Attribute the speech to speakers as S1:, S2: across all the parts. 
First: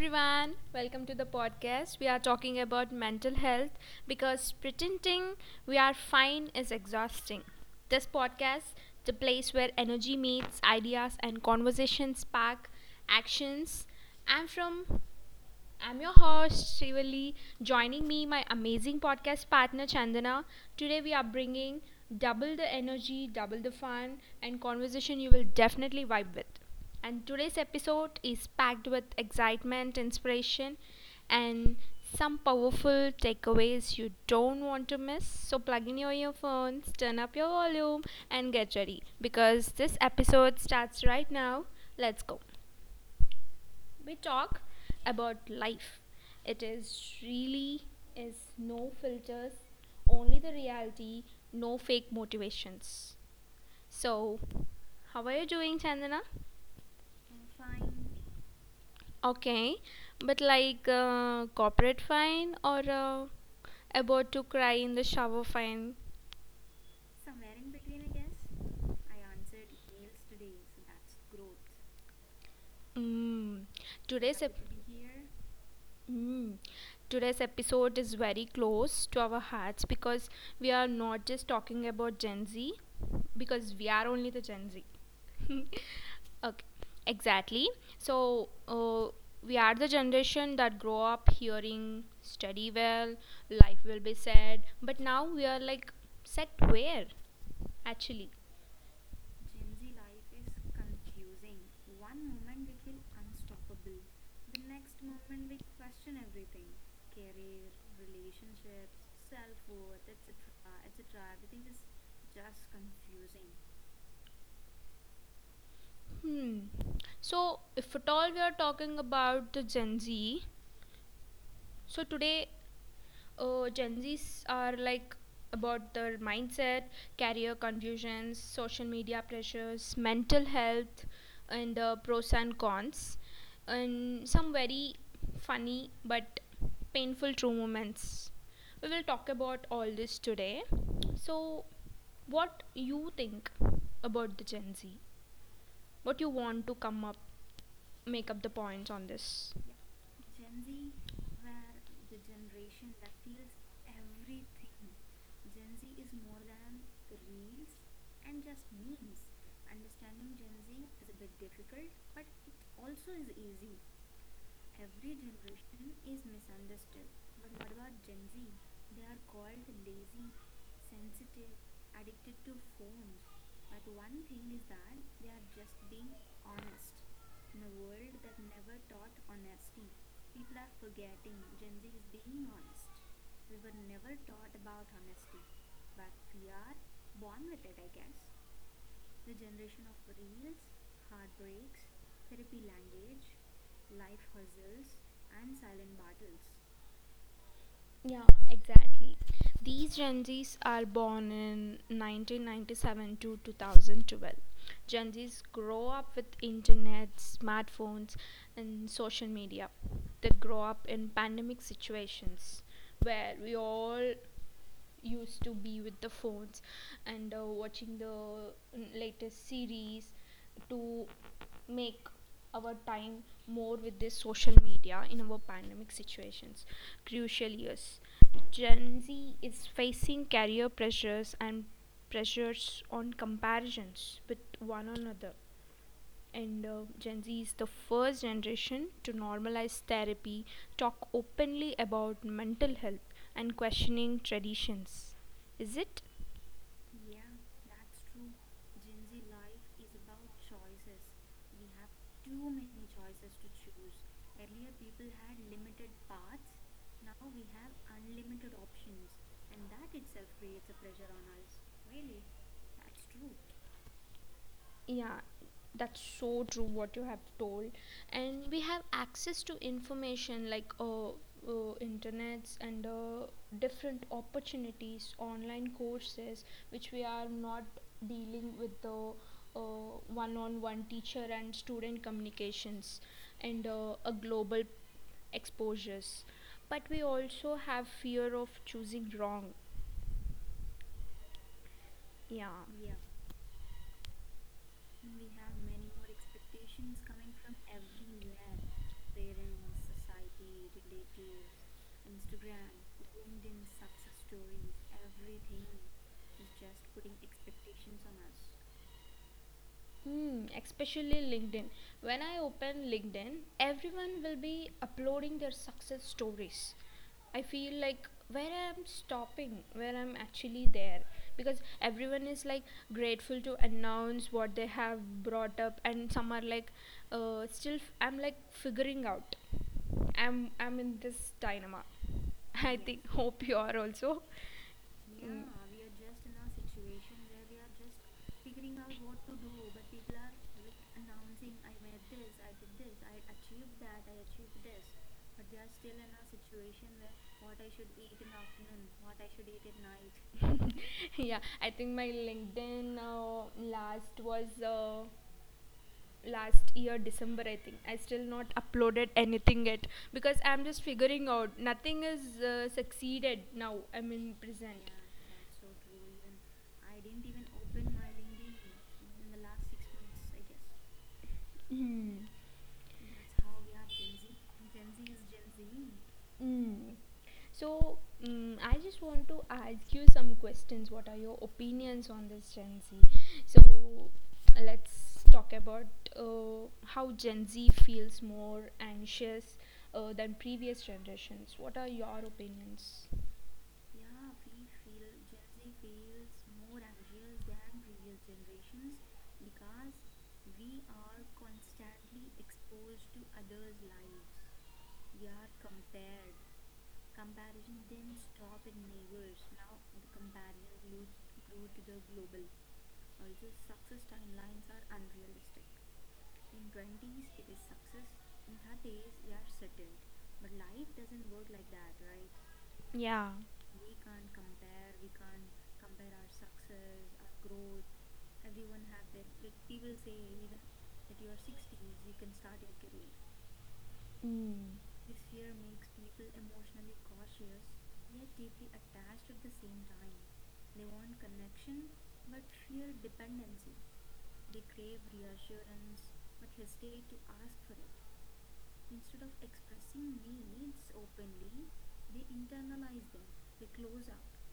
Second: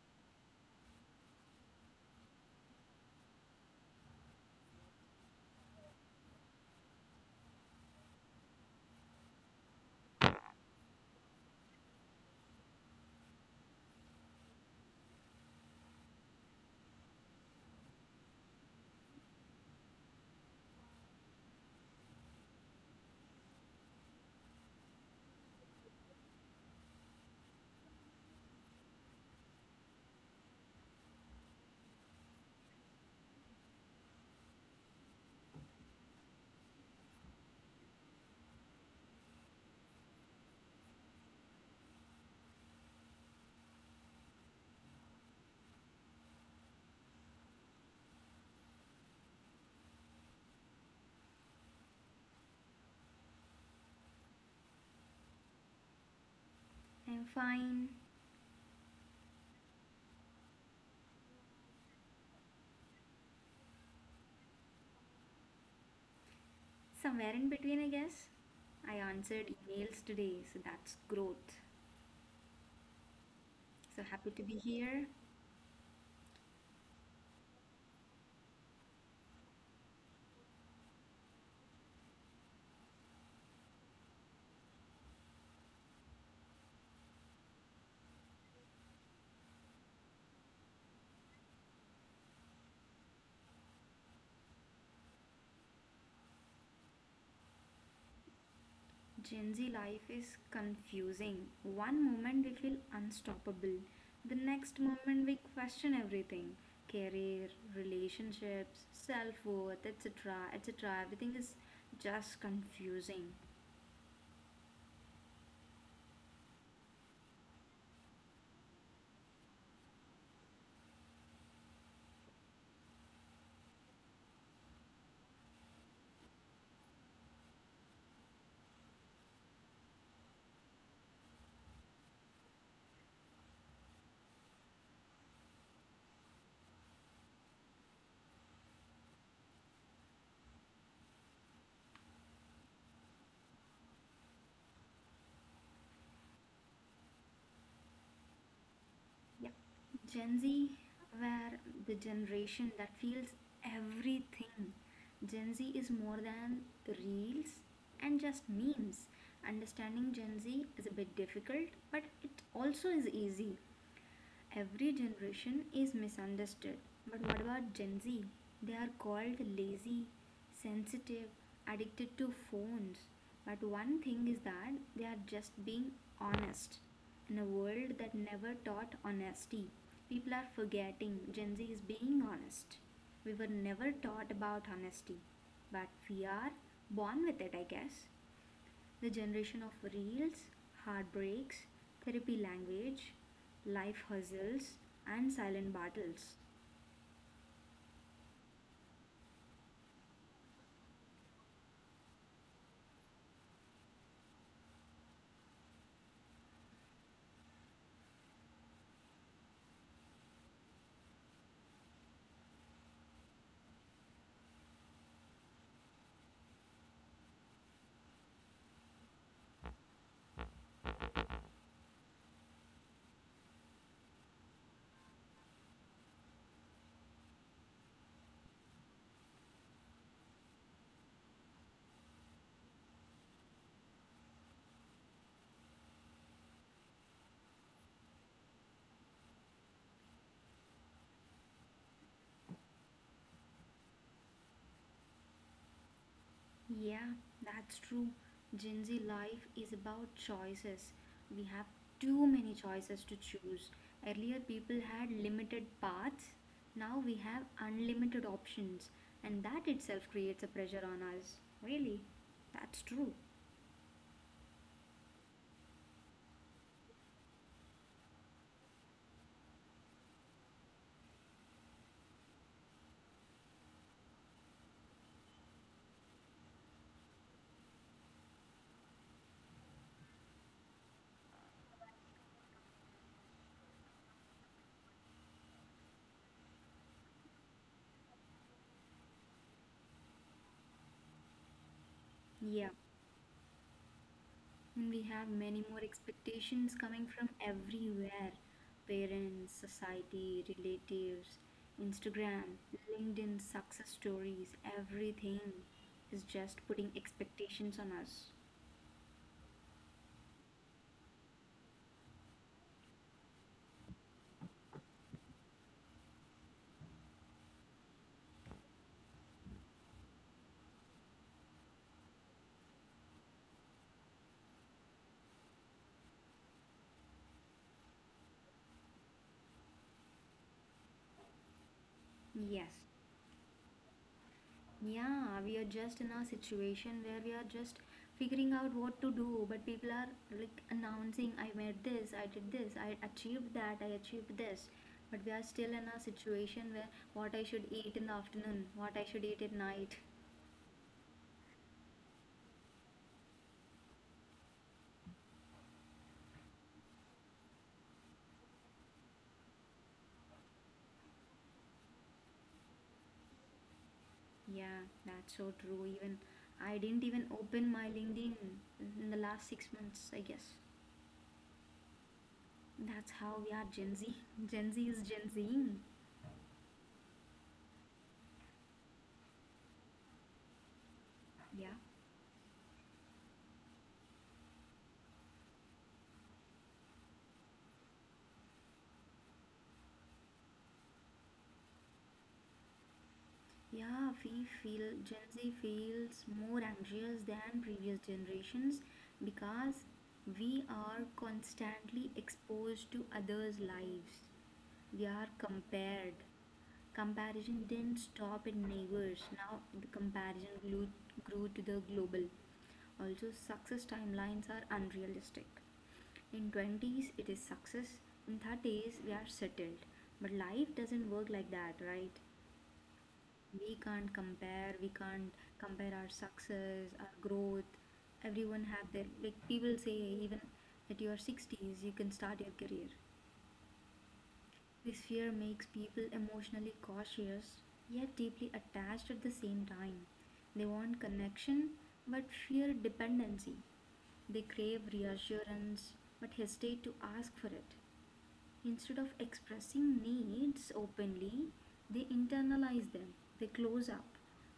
S1: everyone, welcome to the podcast. We are talking about mental health because pretending we are fine is exhausting. This podcast, the place where energy meets ideas and conversations spark actions. I'm from I'm your host, Srivali. Joining me, my amazing podcast partner, Chandana. Today, we are bringing double the energy, double the fun, and conversation you will definitely vibe with. And today's episode is packed with excitement, inspiration, and some powerful takeaways you don't want to miss. So, plug in your earphones, turn up your volume, and get ready because this episode starts right now. Let's go. We talk about life. It is no filters, only the reality, no fake motivations. So, how are you doing, Chandana?
S2: I'm fine.
S1: Okay, but like corporate fine or about to cry in the shower fine?
S2: Somewhere in between, I guess. I answered emails today, so that's growth.
S1: Mm.
S2: So happy to
S1: Today's
S2: be
S1: ep-
S2: here.
S1: Mm. Today's episode is very close to our hearts because we are not just talking about Gen Z, because we are only the Gen Z. Okay, exactly. So, we are the generation that grow up hearing, study well, life will be sad, but now we are like, set where actually?
S2: Gen Z life is confusing. One moment we feel unstoppable, the next moment we question everything career, relationships, self worth, etc. etc. Everything is just confusing.
S1: Hmm. So, if at all we are talking about the Gen Z, so today Gen Zs are like about their mindset, career confusions, social media pressures, mental health, and pros and cons, and some very funny but painful true moments. We will talk about all this today. So, what you think about the Gen Z? What you want to come up make up the points on
S2: Yeah,
S1: this?
S2: Gen Z were the generation that feels everything. Gen Z is more than reels and just memes. Understanding Gen Z is a bit difficult, but it also is easy. Every generation is misunderstood. But what about Gen Z? They are called lazy, sensitive, addicted to phones. But one thing is that they are just being honest. In a world that never taught honesty, people are forgetting Gen Z is being honest. We were never taught about honesty, but we are born with it, I guess. The generation of reels, heartbreaks, therapy language, life hustles, and silent battles.
S1: Yeah, exactly. These Gen Zs are born in 1997 to 2012. Gen Zs grow up with internet, smartphones, and social media. They grow up in pandemic situations where we all used to be with the phones and watching the latest series to make our time more with this social media in our pandemic situations crucial years. Gen Z is facing career pressures and pressures on comparisons with one another, and Gen Z is the first generation to normalize therapy, talk openly about mental health, and questioning traditions. Is it?
S2: Yeah, that's true. Gen Z life is about choices. We have too many choices to choose. Earlier, people had limited paths. Now we have unlimited options, and that itself creates a pressure on us. Really? That's true.
S1: Yeah, that's so true what you have told. And we have access to information like internets, and different opportunities, online courses, which we are not dealing with the uh, one-on-one teacher and student communications, and a global exposures. But we also have fear of choosing wrong. Yeah.
S2: Yeah.
S1: Yeah.
S2: And we have many more expectations coming from everywhere parents, society, relatives, Instagram, LinkedIn, success stories, everything is just putting expectations on us.
S1: Hmm, especially LinkedIn. When I open LinkedIn, everyone will be uploading their success stories. I feel like where I'm stopping, where I'm actually there. Because everyone is like grateful to announce what they have brought up, and some are like, still, I'm like figuring out. I'm in this dilemma.
S2: Yes.
S1: I think, hope you are also.
S2: Yeah,
S1: Mm.
S2: we are just in a situation where we are just figuring out what to do, but people are like announcing, I made this, I did this, I achieved that, I achieved this. But we are still in a situation where what I should eat in the afternoon, what I should eat at night.
S1: Yeah, I think my LinkedIn last was uh, last year December. I think I still not uploaded anything yet because I'm just figuring out. Nothing is succeeded now. I mean
S2: Yeah,
S1: present.
S2: that's so true. Even I didn't even open my LinkedIn in the last 6 months, I guess.
S1: Mm.
S2: That's how we are Gen Z. Gen Z is Gen Z.
S1: Mm. So, I just want to ask you some questions. What are your
S2: Yeah.
S1: opinions on this Gen Z? So, let's talk about how Gen Z feels more anxious than previous generations. What are your opinions?
S2: Yeah, we feel Gen Z feels more anxious than previous generations because we are constantly exposed to others' lives. We are compared. Comparison didn't stop at neighbors. Now the comparison grew, grew to the global. Also, success timelines are unrealistic. In 20s, it is success. In 30s, we are settled. But life doesn't work like that, right?
S1: Yeah,
S2: We can't compare, we can't compare our success, our growth. Everyone have their, like people say, even at your 60s you can start your career.
S1: mm,
S2: This fear makes people emotionally cautious yet deeply attached at the same time. They want connection but fear dependency. They crave reassurance but hesitate to ask for it. Instead of expressing needs openly, they internalize them. They close up,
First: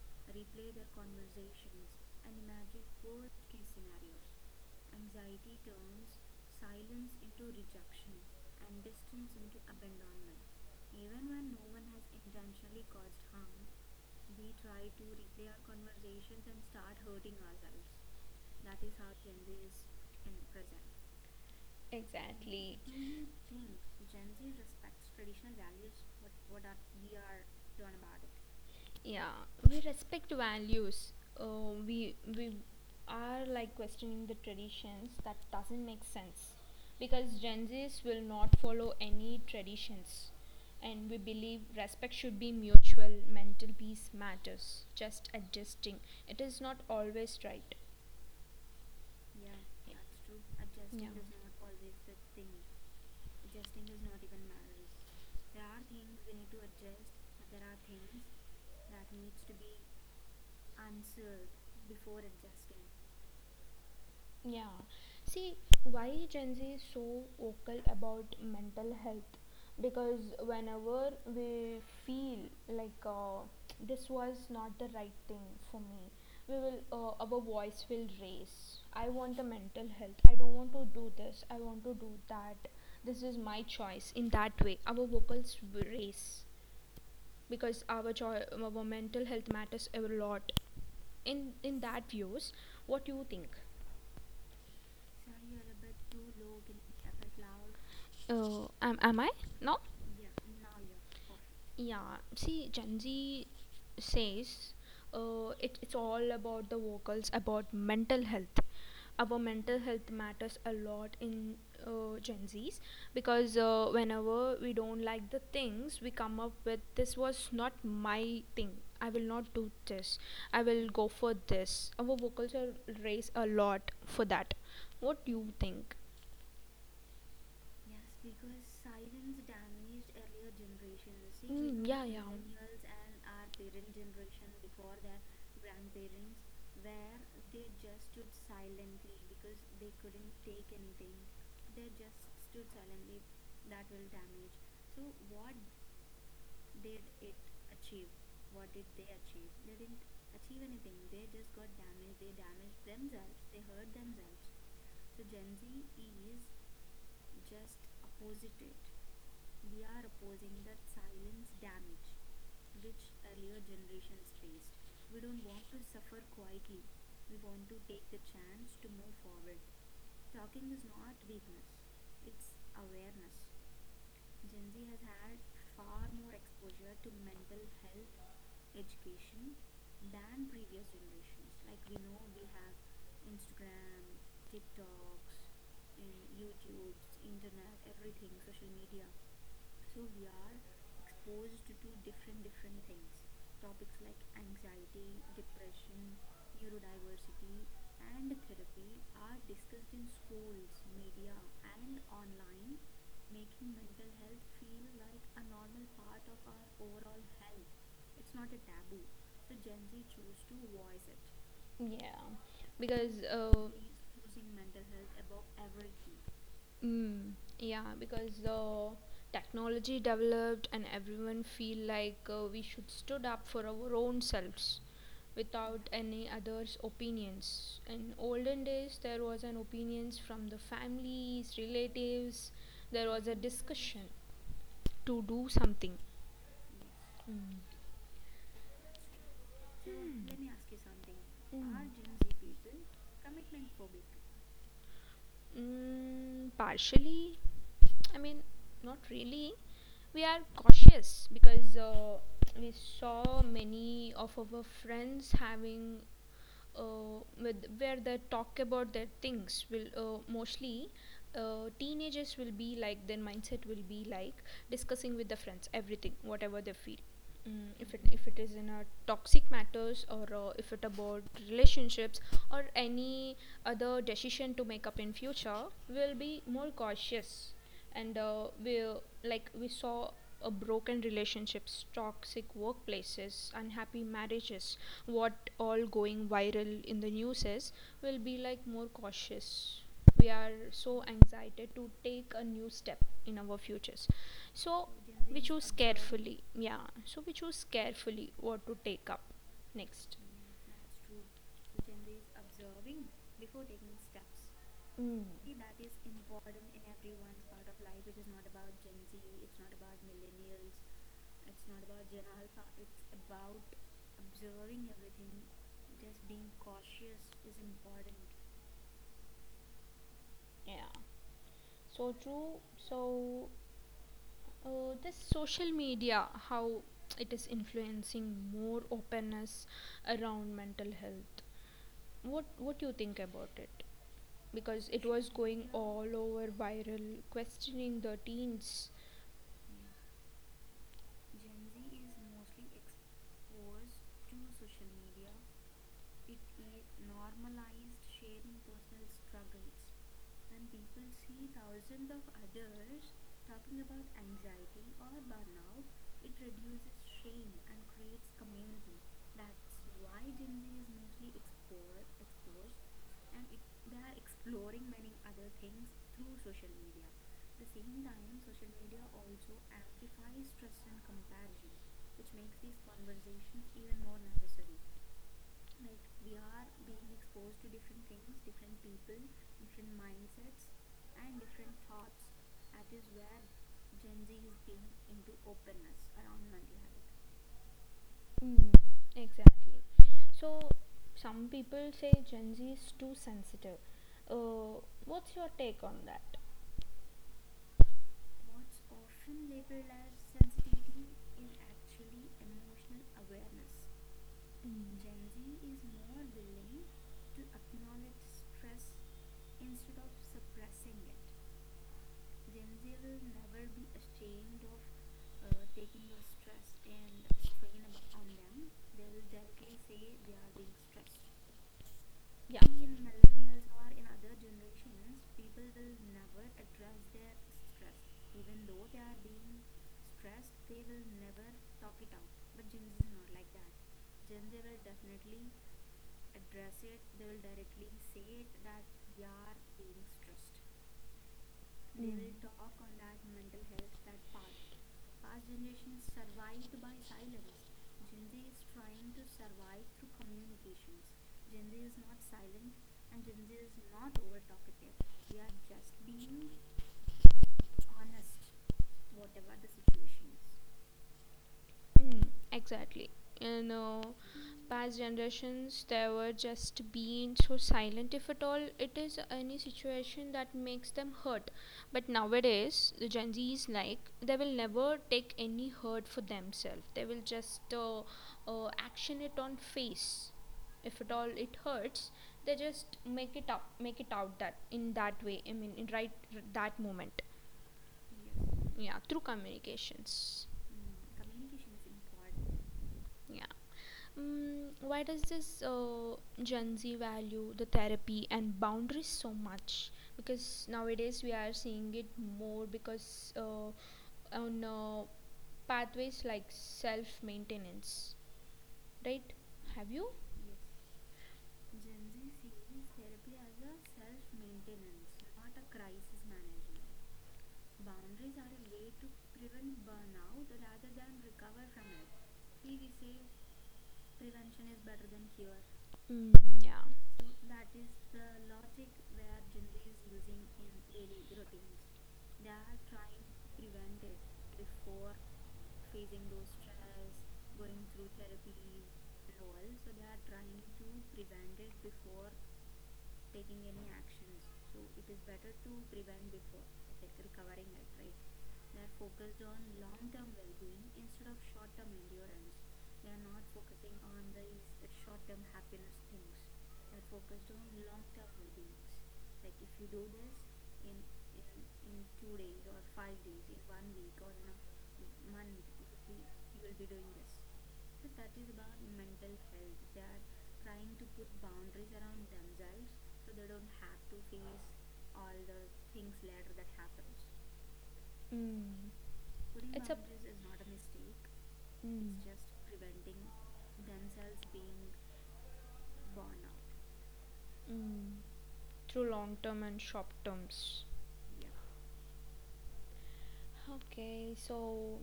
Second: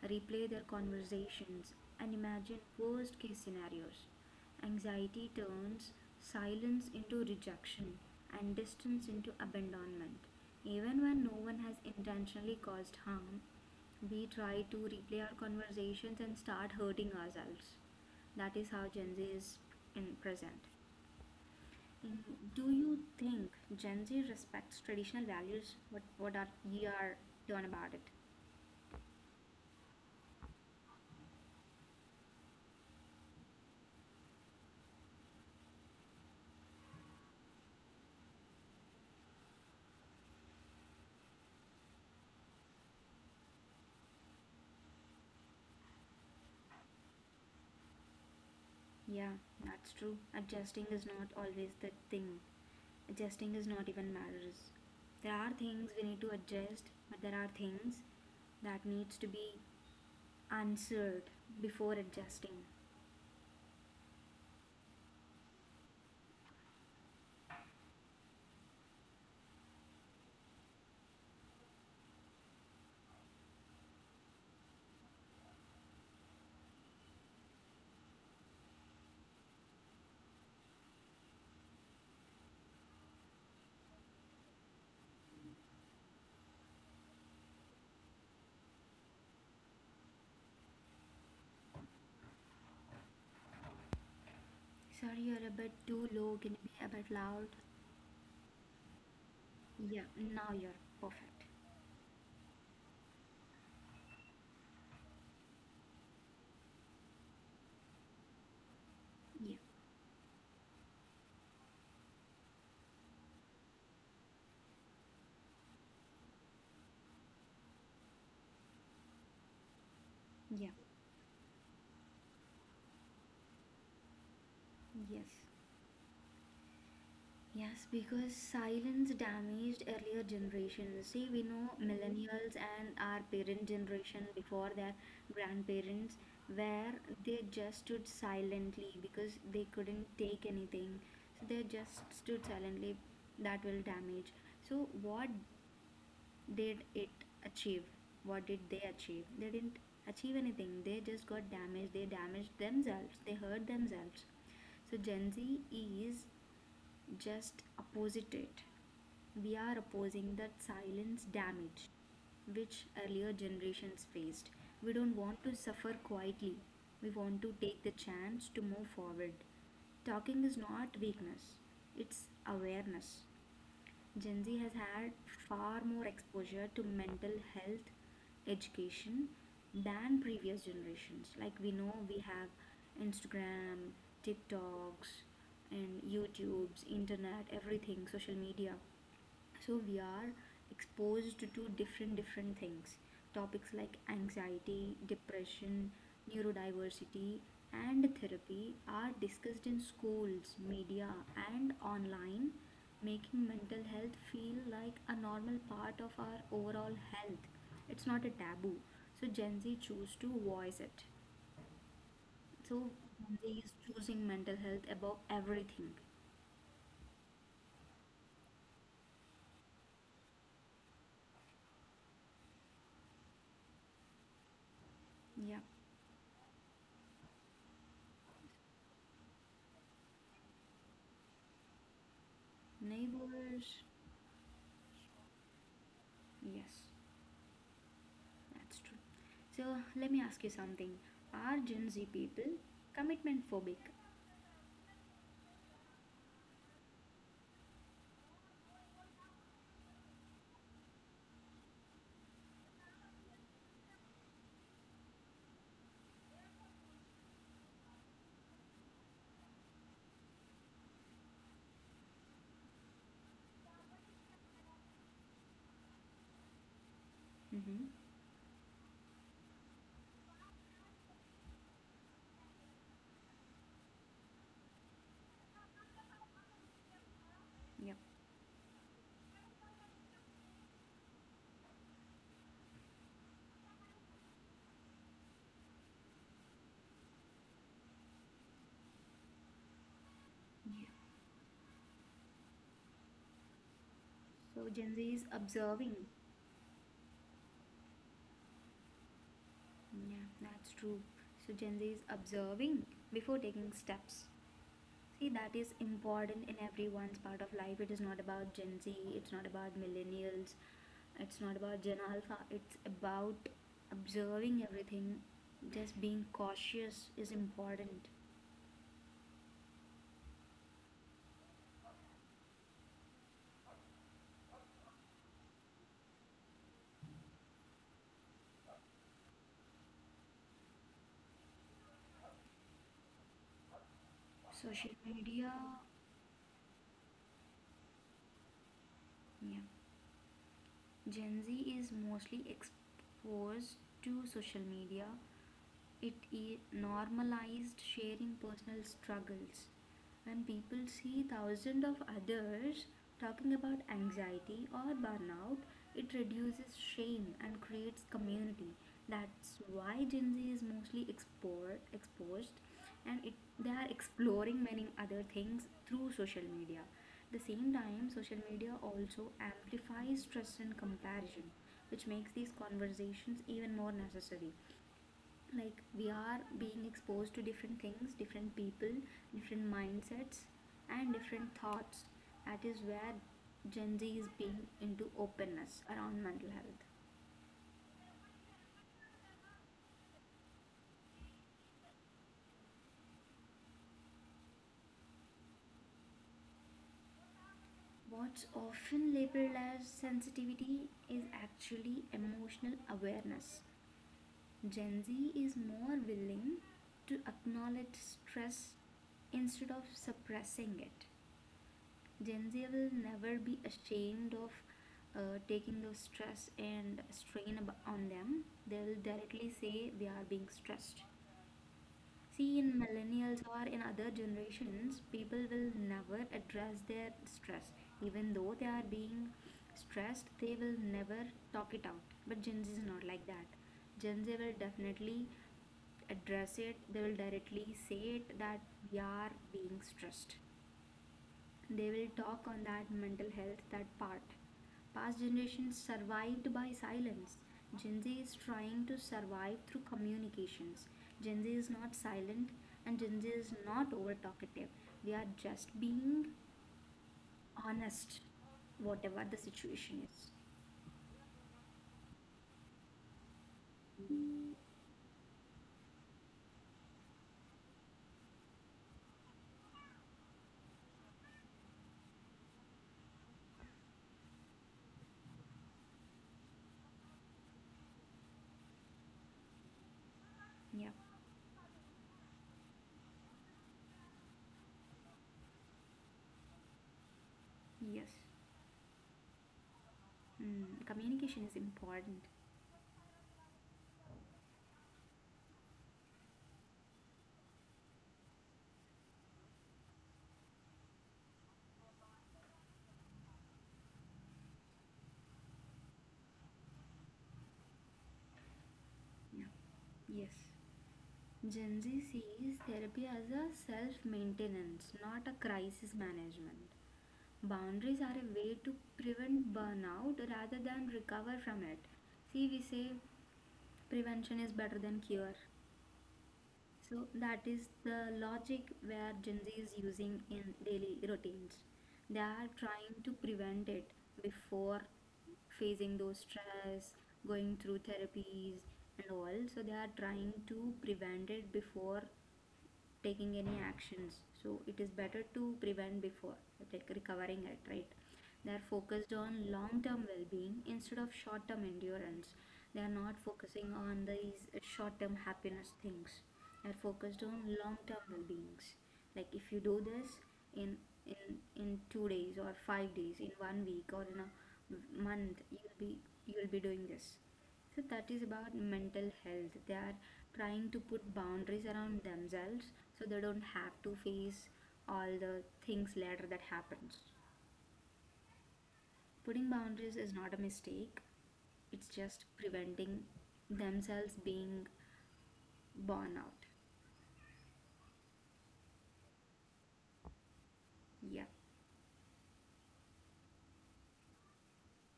S2: replay their conversations, and imagine worst case scenarios. Anxiety turns silence into rejection and distance into abandonment. Even when no one has intentionally caused harm, we try to replay our conversations and start hurting ourselves. That is how Gen Z is in present. Mm-hmm. Do
S1: exactly.
S2: you think Gen Z respects traditional values? What are we are done about it?
S1: Yeah, we respect values, uh, we are like questioning the traditions that doesn't make sense because Gen Z's will not follow any traditions. And we believe respect should be mutual. Mental peace matters. Just adjusting, it is not always right.
S2: Yeah, that's true. Adjusting
S1: Yeah.
S2: is not always the thing. Adjusting is not even matters. There are things we need to adjust, but there are things that needs to be answered before adjusting.
S1: Yeah. See, why Gen Z is so vocal about mental health? Because whenever we feel like this was not the right thing for me, we will our voice will raise. I want a mental health. I don't want to do this. I want to do that. This is my choice. In that way, our vocals will raise because our mental health matters a lot. In that views, what do you think?
S2: Sorry, you're a bit too low. Can you be a bit loud?
S1: Oh, am I? No?
S2: Yeah, now you're perfect.
S1: Yeah. See, Gen Z says it's all about the vocals, about mental health. Our
S2: Yeah,
S1: mental health matters a lot in Gen Zs because whenever we don't like the things, we come up with this was not my thing. I will not do this. I
S2: yeah,
S1: will go for this. Our vocals are raised a lot for that. What do
S2: yes.
S1: you think?
S2: Yes, because silence damaged earlier generations. See, we know
S1: Mm, yeah, yeah.
S2: millennials and our parent generation before their grandparents, where they just stood silently because they couldn't take anything. So they just stood silently. That will damage. So, what did it achieve? What did they achieve? They didn't achieve anything. They just got damaged. They damaged themselves. They hurt themselves. So Gen Z is just opposite it. We are opposing that silence damage which earlier generations faced. We don't want to suffer quietly. We want to take the chance to move forward. Talking is not weakness, it's awareness. Gen Z has had far more exposure to mental health education than previous generations. Like we know, we have Instagram, TikToks, and YouTube's, internet, everything, social media, so we are exposed to different different things. Topics like anxiety, depression, neurodiversity, and therapy are discussed in schools, media, and online, making mental health feel like a normal part of our overall health. It's not a taboo, so Gen Z choose to voice it.
S1: Yeah,
S2: So
S1: because
S2: Gen Z
S1: uh,
S2: is choosing mental health above everything.
S1: mm, yeah, because the technology developed and everyone feel like we should stood up for our own selves
S2: Yeah,
S1: without any others' opinions. In olden days, there was an opinions from the families, relatives. There was a
S2: neighbors.
S1: discussion to do something.
S2: Yes.
S1: Mm.
S2: That's true. So let me ask you something. Are
S1: Mm.
S2: Gen Z people commitment phobic?
S1: Partially, I mean, not really, we are cautious because we saw many of our friends having with where they talk about their things will mostly teenagers will be like their mindset will be like discussing with the friends everything whatever they feel,
S2: Mm-hmm.
S1: if it is in a toxic matters, or if it about relationships or any other decision to make up in future, will be more cautious.
S2: Yep.
S1: And we saw a broken relationships, toxic workplaces, unhappy marriages, what all going viral in the news is, we'll be like more cautious. We are
S2: Yeah.
S1: so anxiety to take a new step in our futures.
S2: So
S1: So
S2: Gen Z is
S1: we choose
S2: observing.
S1: carefully. Yeah. So we choose carefully what to take up next.
S2: Yeah, that's true. So Gen Z is observing before taking steps.
S1: Mm,
S2: See, that is important in everyone's part of life. It is not about Gen Z, it's not about millennials, it's not about Gen Alpha. It's about observing everything. Just being cautious is important.
S1: yeah, so true. So, this social media, how it is influencing more openness around mental health. What do you think about it? Because
S2: Social
S1: it was
S2: media,
S1: going all over viral, questioning the teens.
S2: yeah. Gen Z is mostly exposed to social media. It normalized sharing personal struggles. When people see thousands of others talking about anxiety or burnout, it reduces shame and creates community. That's why Gen Z is mostly exposed, and it, they are exploring many other things through social media. The same time, social media also amplifies stress and comparison, which makes these conversations even more necessary. Like we are being exposed to different things, different people, different mindsets, and different thoughts. That is where Gen Z is being into openness around mental health.
S1: Mm, exactly. So, some people say Gen Z is too sensitive. Uh, what's your take on that?
S2: What's often labeled as sensitivity is actually emotional awareness. Gen Z
S1: Mm.
S2: is more willing to acknowledge stress instead of suppressing it. Gen Z will never be ashamed of taking the stress and strain on them. They will directly say they are being stressed.
S1: Yeah.
S2: See, in millennials or in other generations, people will never address their stress. Even though they are being stressed, they will never talk it out. But Gen Z is not like that. Gen Z will definitely address it, they will directly say it that we are being stressed. They will talk
S1: Mm.
S2: on that mental health, that part. Past generations survived by silence. Gen Z is trying to survive through communications. Gen Z is not silent, and Gen Z is not over talkative. We are just being honest whatever the situation is.
S1: Mm, exactly. You know, past generations they were just being so silent, if at all it is any situation that makes them hurt. But nowadays, the Gen Z is like they will never take any hurt for themselves. They will just action it on face.
S2: Yeah.
S1: If at all it hurts, they just make it up, make it out that in that way. I mean, in right that moment.
S2: Yes.
S1: Yeah, through communications.
S2: Mm, communication is important.
S1: Yeah. Mm, why does this Gen Z value the therapy and boundaries so much? Because nowadays we are seeing it more because on pathways like self maintenance, right?
S2: Yeah.
S1: Have you?
S2: Yes. Gen Z sees therapy as a self maintenance, not a crisis management. Boundaries are a way to prevent burnout rather than recover from it. See, we say prevention is better than cure.
S1: Mm, yeah.
S2: So that is the logic where Gen Z is using in daily routines. They are trying to prevent it before facing those stress, going through therapies and all. So they are trying to prevent it before taking any actions, so it is better to prevent before like recovering it, right? They are focused on long term well being instead of short term endurance. They are not focusing on these short term happiness things. They are focused on long term well beings. Like if you do this in in in 2 days or 5 days, in 1 week or in a month, you'll be, you'll be doing this. So that is about mental health. They are trying to put boundaries around themselves so they don't have to face all the things later that happens.
S1: Mm,
S2: Putting boundaries is not a mistake. It's
S1: mm,
S2: just preventing themselves being born out.
S1: mm. Through long term and short terms.
S2: Yeah.
S1: Okay, so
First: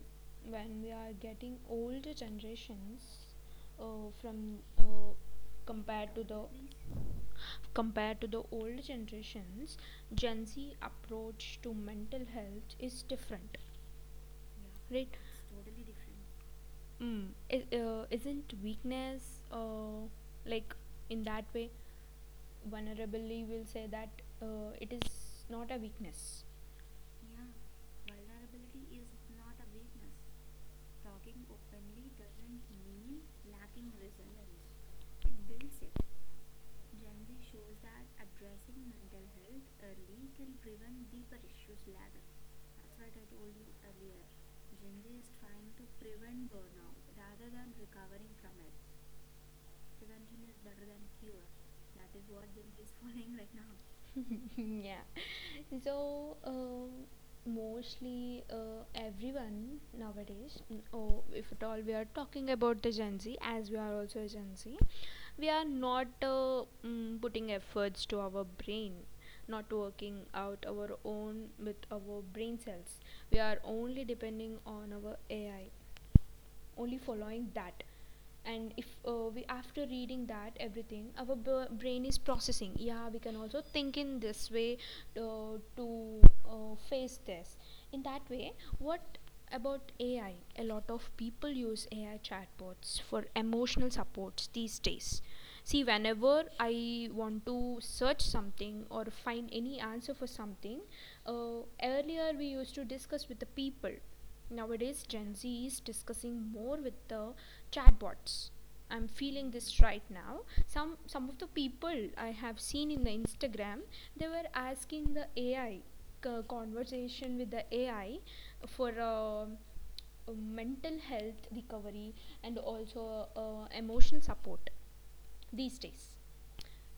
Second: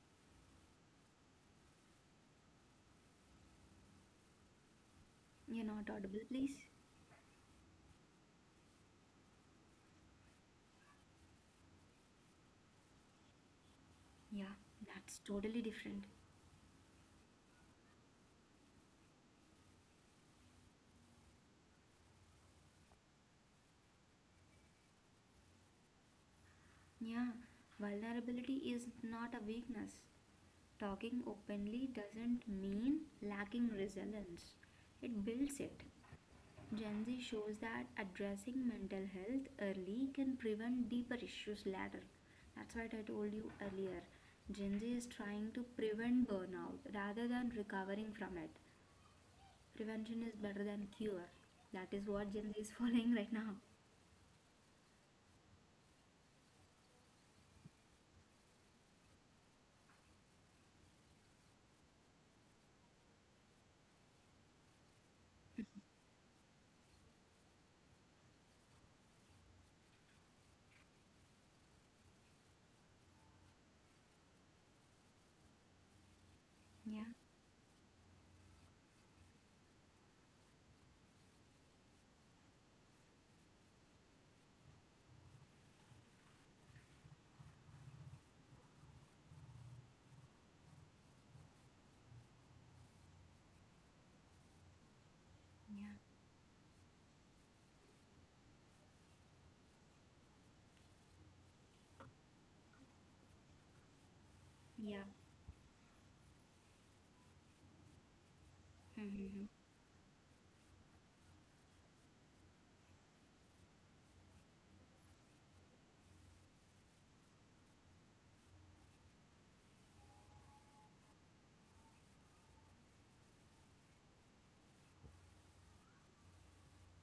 S1: when we are getting older generations from
S2: You're not
S1: compared
S2: audible,
S1: to the
S2: please.
S1: compared to the older generations, Gen Z approach to mental health is different,
S2: Yeah,
S1: right?
S2: that's totally different.
S1: Mm, it, isn't weakness like in that way vulnerably will say that it is not a weakness.
S2: Yeah, vulnerability is not a weakness. Talking openly doesn't mean lacking resilience, it builds it. Gen Z shows that addressing mental health early can prevent deeper issues later. That's what I told you earlier. Gen Z is trying to prevent burnout rather than recovering from it. Prevention is better than cure. That is what Gen Z is following right now.
S1: Yeah. So, mostly everyone nowadays, oh, if at all we are talking about the Gen Z, as we are also a Gen Z, we are not putting efforts to our brain, not working out our own with our brain cells. We are only depending on our AI, only
S2: Yeah,
S1: following that. And if we after reading that everything our brain is processing, yeah, we can also think in this way to face this in that way. What about AI? A lot of people use AI chatbots for emotional supports these days. See,
S2: yeah,
S1: whenever I want to search something or find any answer for something, earlier we used to discuss with the people.
S2: yeah.
S1: Nowadays, Gen Z is discussing more with the chatbots. I'm
S2: Hmm.
S1: feeling this right now. Some of the people I have seen in the Instagram, they were asking the AI, conversation with the AI, for mental health recovery, and also emotional support these days.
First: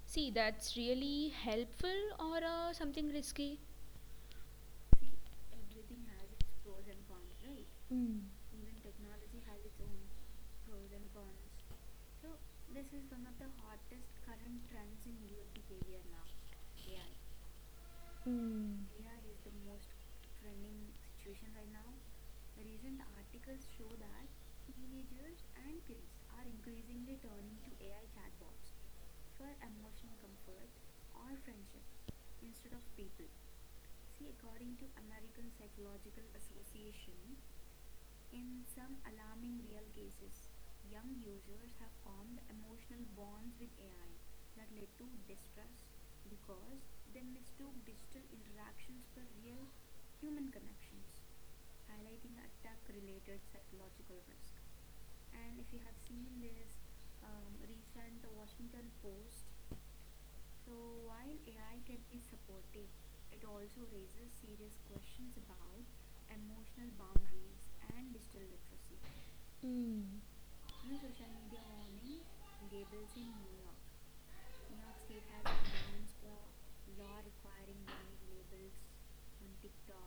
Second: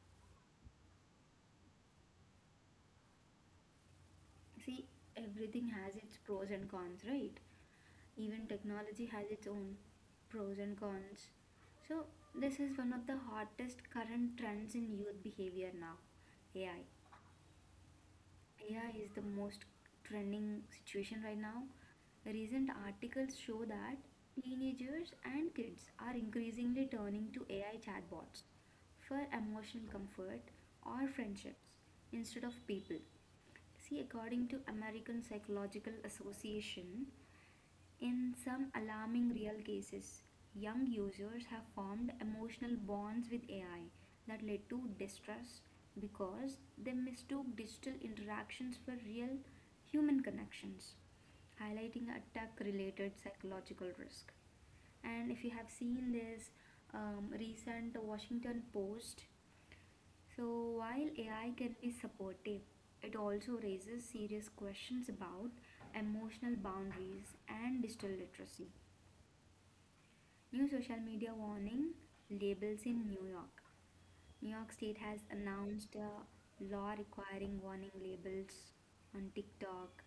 S1: See, that's really helpful or something risky.
S2: See, everything has its pros and cons, right?
S1: Mm.
S2: Even technology has its own pros and cons. So, this is one of the hottest current trends in youth behavior now, AI.
S1: Mm.
S2: AI is the most trending situation right now. Recent articles show that teenagers and kids are increasingly turning to AI chatbots for emotional comfort or friendships instead of people. See, according to American Psychological Association, in some alarming real cases, young users have formed emotional bonds with AI that led to distrust because they mistook digital interactions for real human connections, highlighting attack related psychological risk. And if you have seen this recent Washington Post, so while AI can be supportive, it also raises serious questions about emotional boundaries and digital literacy.
S1: Mm,
S2: New social media warning labels in New York. New York State has announced a law requiring warning labels on TikTok,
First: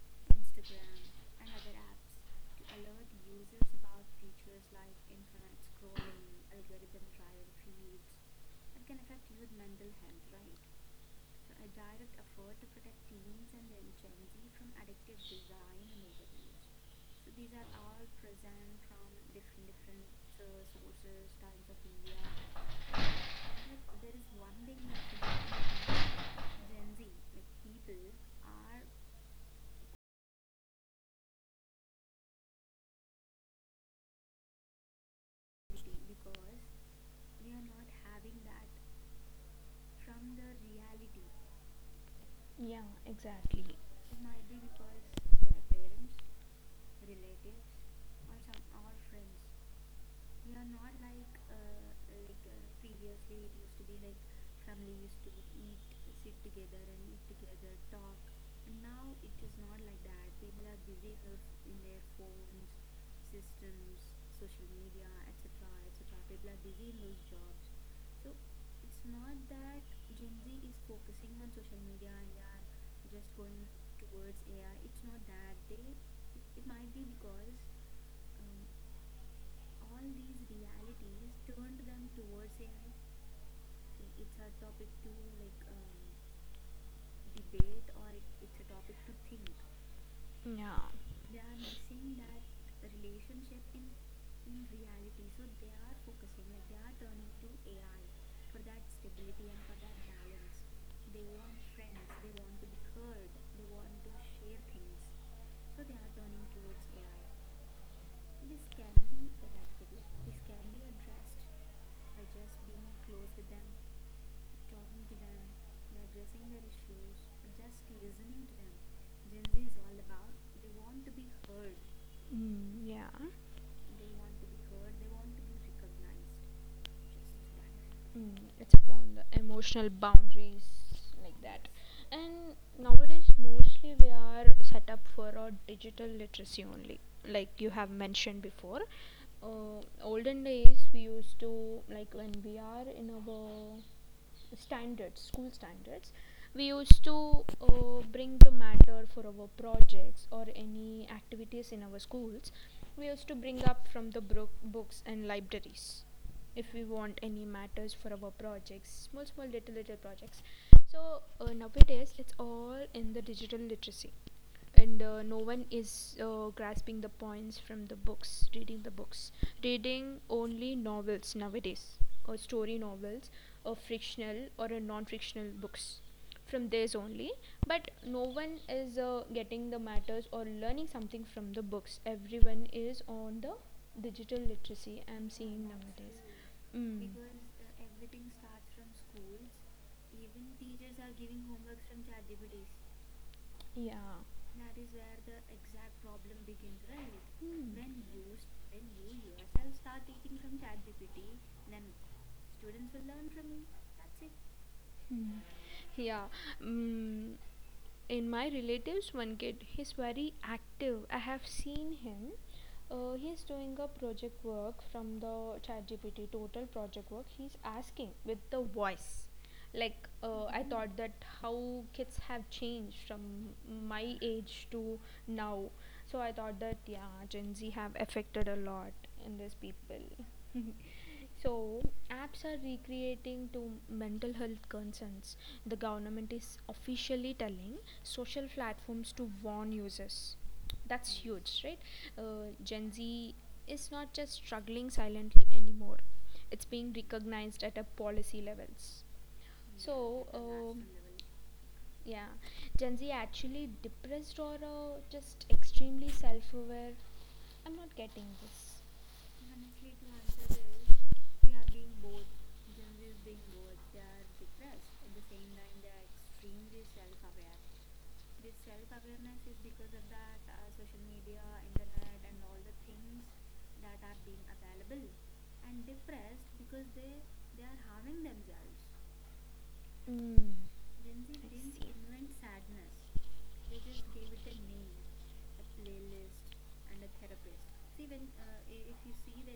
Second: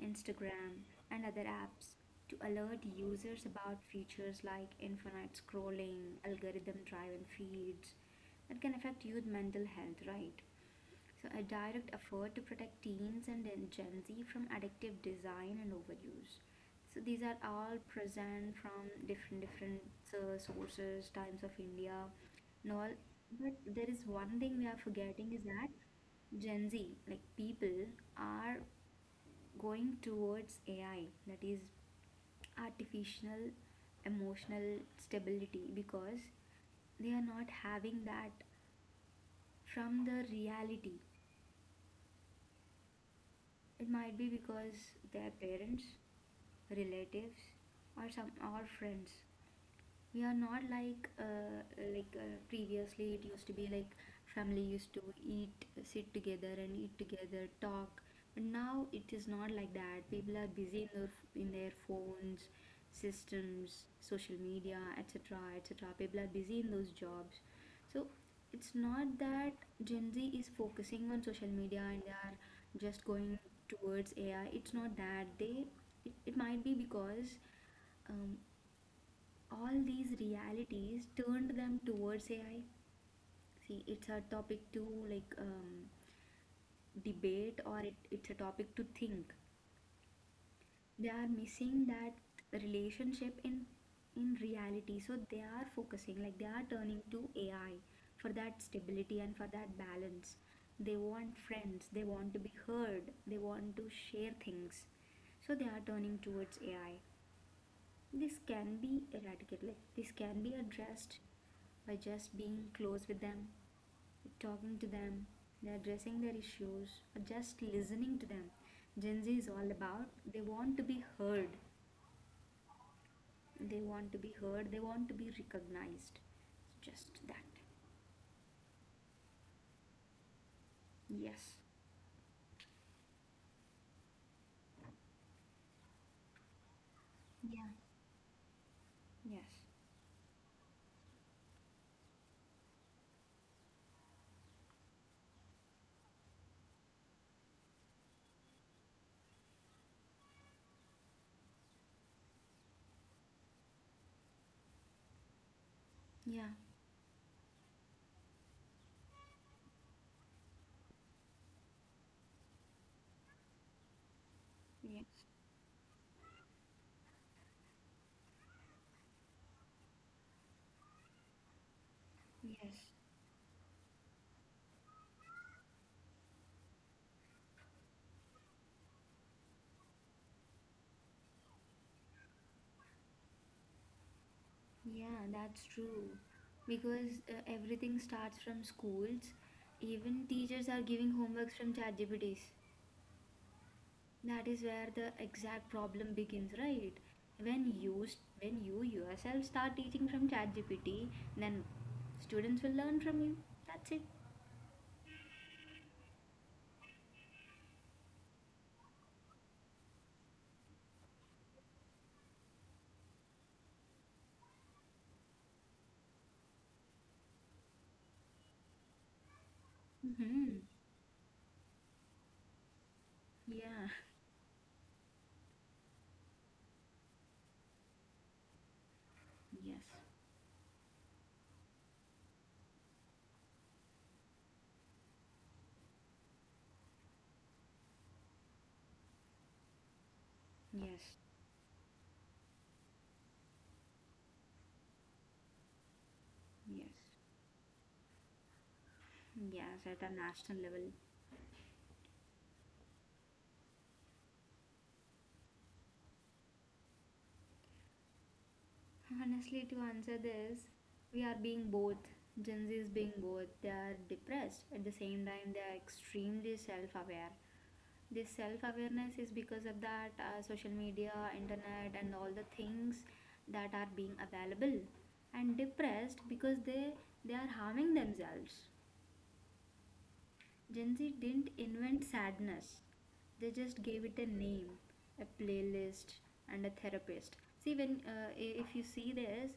S2: Instagram, and other apps to alert users about features like infinite scrolling, algorithm driven feeds that can affect youth mental health, right? So, a direct effort to protect teens and Gen Z from addictive design and overuse. So, these are all present from different different sources, Times of India, and all. But there is one thing we are forgetting is that Gen Z, like people, are going towards AI, that is artificial emotional stability, because they are not having that from the reality.
S1: yeah, exactly.
S2: It might be because their parents, relatives, or some or friends we are not like like previously it used to be like family used to eat sit together and eat together talk, but now it is not like that. People are busy in their phones, systems, social media, etc., etc. People are busy in those jobs. So it's not that Gen Z is focusing on social media and they are just going towards AI. It's not that they it might be because um, all these realities turned them towards AI. See, it's a topic to like debate, or it's a topic to think. They are
S1: Yeah.
S2: missing that relationship in reality, so they are focusing like they are turning to AI for that stability and for that balance. They want friends. They want to be heard. They want to share things. So they are turning towards AI. This can be eradicated. Like this can be addressed by just being close with them, talking to them, addressing their issues, or just listening to them. Gen Z is all about they want to be heard,
S1: Mm, yeah.
S2: they want to be heard, they want to be recognized. Just that.
S1: Mm, it's upon the emotional boundaries like
S2: Yes.
S1: that. And nowadays, mostly we are set up for a digital literacy only, like
S2: Yeah.
S1: you have mentioned before.
S2: Yes.
S1: Olden days, we used to, like, when we are in our standards, school standards, we used to bring the matter for our projects or any activities in our schools. We used to bring up from the books and libraries
S2: Yeah.
S1: if we want any matters for our projects, small, small, little, little projects. So nowadays, it's all in the digital literacy, and
S2: Yes.
S1: no one is grasping the points from the books, reading the books, reading only novels nowadays, or story
S2: Yes.
S1: novels, or fictional or a non-fictional books. From these only, but no one is getting the matters or learning something from the books. Everyone is on the digital literacy,
S2: Yeah,
S1: I'm
S2: that's
S1: seeing
S2: true.
S1: nowadays. Mm.
S2: Because everything starts from schools. Even teachers are giving homeworks from ChatGPTs.
S1: Yeah.
S2: That is where the exact problem begins, right? When you
S1: Mm.
S2: when you yourself start teaching from ChatGPT, then students will learn from you. That's it.
S1: Mm. Yeah. mm, In my relatives, one kid, he's very active. I have seen him. He's doing a project work from the ChatGPT, total project work. He's asking with the voice.
S2: Hmm.
S1: I thought that how kids have changed from
S2: Yeah.
S1: my age to now. So I thought that yeah, Gen Z have affected a lot in these
S2: Yes.
S1: people. So, apps are recreating to mental health concerns. The government is officially telling social platforms to warn users. That's
S2: Yes.
S1: huge, right? Gen Z is not just struggling silently anymore, it's
S2: Yes.
S1: being recognized at a policy levels.
S2: Yes. At a
S1: So,
S2: national
S1: um,
S2: level.
S1: yeah, Gen Z actually depressed or just extremely self aware? I'm not getting this.
S2: Honestly, to answer this, we are being both. Gen Z is being both. They are depressed at the same time. They are extremely self-aware. This self awareness is because of that social media, internet, and all the things that are being available, and depressed because they are harming themselves.
S1: Mm.
S2: Gen Z didn't invent sadness, they just gave it a name, a playlist, and a therapist. See, when if you see this,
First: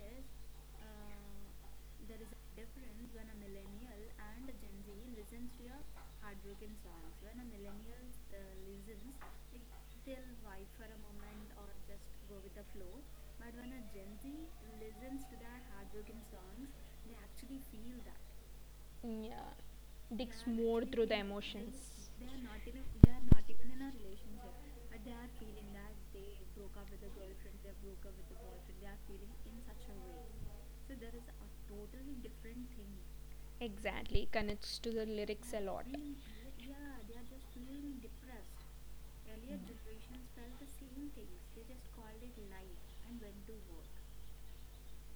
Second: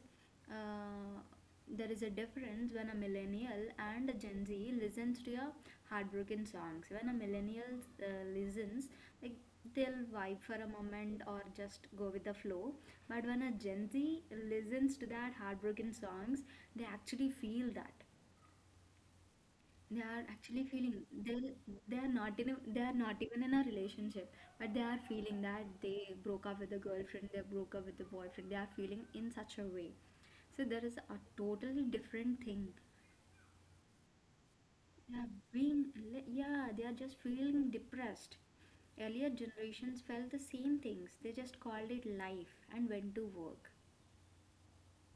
S2: uh, there is a difference when a millennial and a Gen Z listens to your heartbroken songs. When a millennial listens, like they'll vibe for a moment or just go with the flow. But when a Gen Z listens to that heartbroken songs, they actually feel that
S1: Yeah,
S2: they are
S1: digs
S2: actually
S1: more
S2: feeling
S1: through the
S2: they they are
S1: emotions.
S2: not in they are not even in a relationship, but they are feeling that they broke up with a girlfriend, they broke up with a boyfriend. They are feeling in such a way. So there is a totally different thing.
S1: Exactly, connects to the
S2: They are
S1: lyrics a lot.
S2: being yeah, they are just feeling depressed. Earlier generations felt the same things, they just called it life and went to work.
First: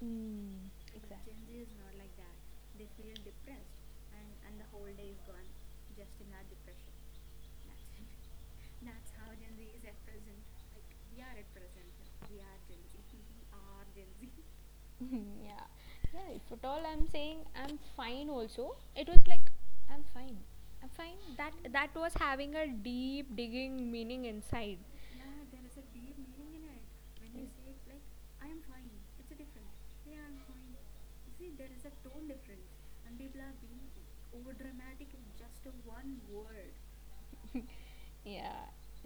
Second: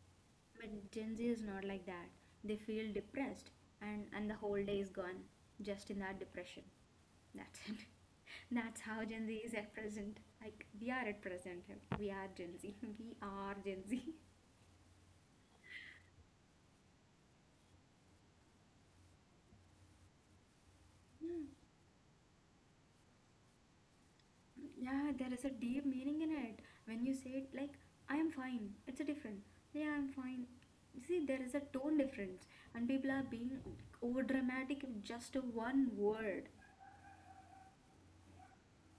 S1: Mm,
S2: But Gen Z
S1: exactly.
S2: is not like that. They feel depressed, and the whole day is gone just in that depression. That's it. That's how Gen Z is at present. Like we are at present. We are Gen Z. We are Gen Z.
S1: Yeah, yeah. If at all I'm saying I'm fine, also it was like I'm fine. I'm fine. That was having a deep digging meaning inside.
S2: Yeah, there is a deep meaning in it. When you say it like I am fine, it's a different. Yeah, I'm fine. You see, there is a tone difference, and people are being over dramatic in just one word.
S1: Yeah,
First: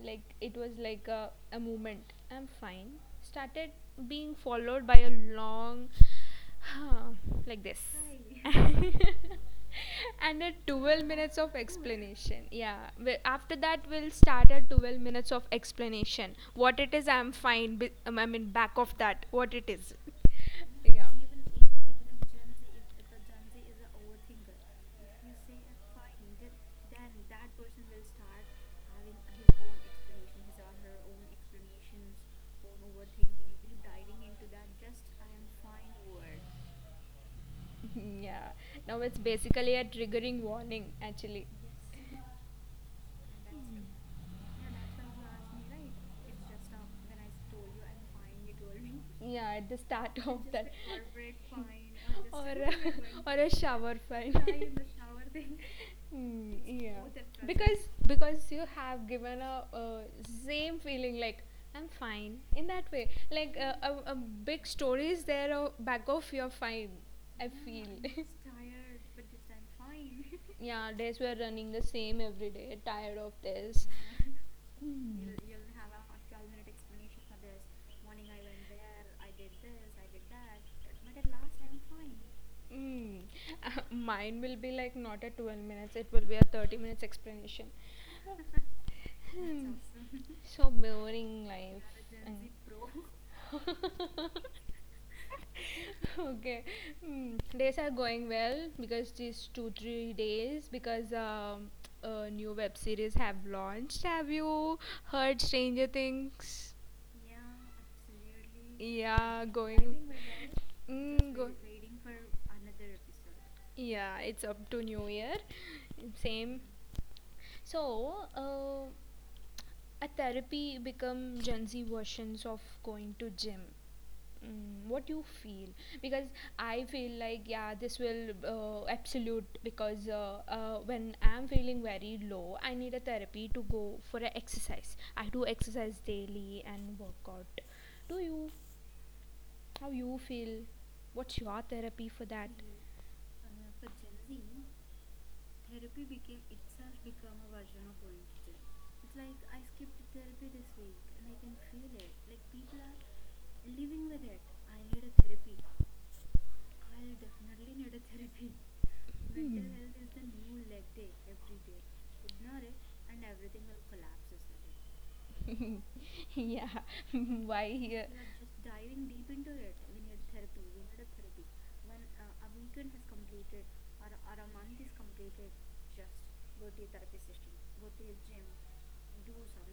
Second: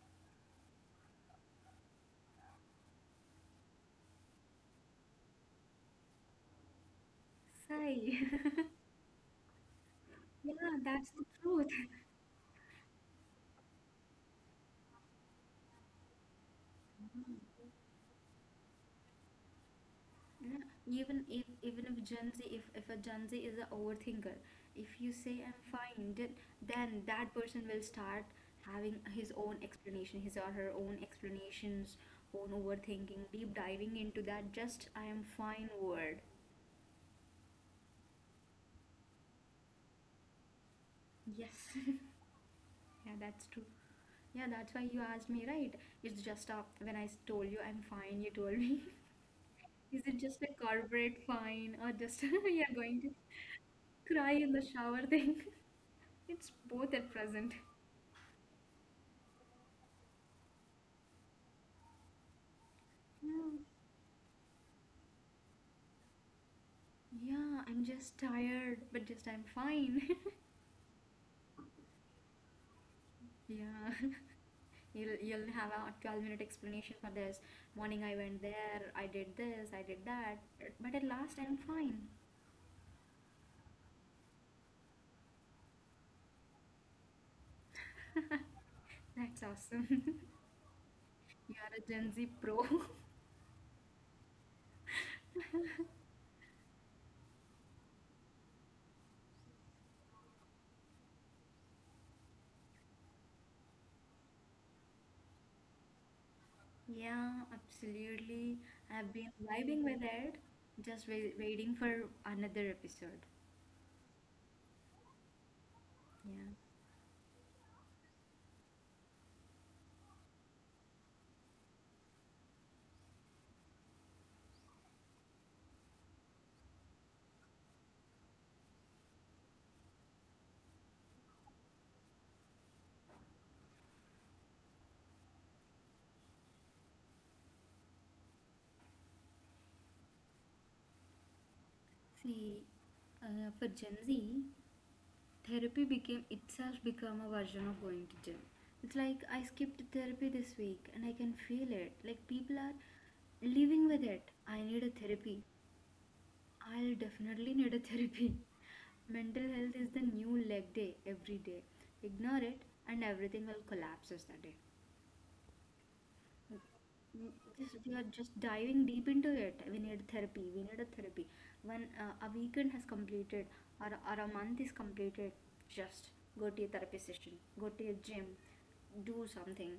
S1: like it was like a movement I'm fine started being followed by a long like this
S2: Sigh.
S1: and
S2: Yeah,
S1: a 12
S2: that's the
S1: minutes of
S2: truth.
S1: explanation yeah after that we'll start at 12 minutes of explanation what it is I'm fine back of that what it is.
S2: Yeah,
S1: Yeah.
S2: even if Gen Z, if a Gen Z is a overthinker, if you say I'm fine, then that person will start having his own explanation, his or her own explanations, own overthinking, deep diving into that just I am fine word.
S1: Yeah, now it's basically a triggering warning actually.
S2: Yes. Yeah, that's true. Yeah, that's why you asked me, right? It's just when I told you I'm fine, you told me,
S1: Yeah, at the
S2: is it
S1: start
S2: just
S1: of
S2: a
S1: that.
S2: corporate fine or just
S1: Or
S2: you're
S1: a,
S2: going
S1: or
S2: to
S1: a shower
S2: cry
S1: fine.
S2: in the shower thing? It's
S1: Mm,
S2: both
S1: yeah,
S2: at present.
S1: because you have given a, same feeling like I'm fine in that way
S2: No.
S1: like a big story is there back of your fine. I
S2: Yeah,
S1: Yeah,
S2: I'm
S1: feel I
S2: just
S1: understand.
S2: tired, but just I'm fine.
S1: Yeah, days we are running the same every day tired of
S2: Yeah.
S1: this.
S2: You'll
S1: Yeah.
S2: you'll have a 12-minute explanation for this. Morning I went there, I did this, I did that, but at last I'm fine.
S1: Mm. Mine will be like not a 12 minutes, it will be a 30 minutes explanation.
S2: That's
S1: Hmm.
S2: awesome.
S1: So boring
S2: You are a
S1: life.
S2: Gen Z
S1: And-
S2: pro.
S1: okay. Hmm. Days are going well because these 2 3 days because a new web series have launched. Have you heard Stranger Things?
S2: Yeah, absolutely. I've been
S1: Yeah,
S2: vibing with
S1: going.
S2: it, just
S1: Mm, go.
S2: waiting for another episode.
S1: Yeah, it's up to New Year.
S2: Yeah.
S1: Same. So, uh, a therapy become Gen Z versions of going to gym. Mm, what you feel, because I feel like yeah this will absolute because when I'm feeling very low I need a therapy to go for an exercise. I do exercise daily and workout. Do you, how you feel, what's your therapy for that?
S2: See, for Gen Z, therapy became itself become a version of going to gym. It's like I skipped therapy this week and I can feel it. Like people are living with it. I need a therapy. I'll definitely need a therapy. Mental
S1: Hmm.
S2: health is the new leg day. Every day ignore it and everything will collapse as that day.
S1: Yeah. Why
S2: Just, we are
S1: here.
S2: just diving deep into it. We need therapy. We need a therapy. When a weekend has completed, or a month is completed, just go to your therapy session, go to your gym, do something.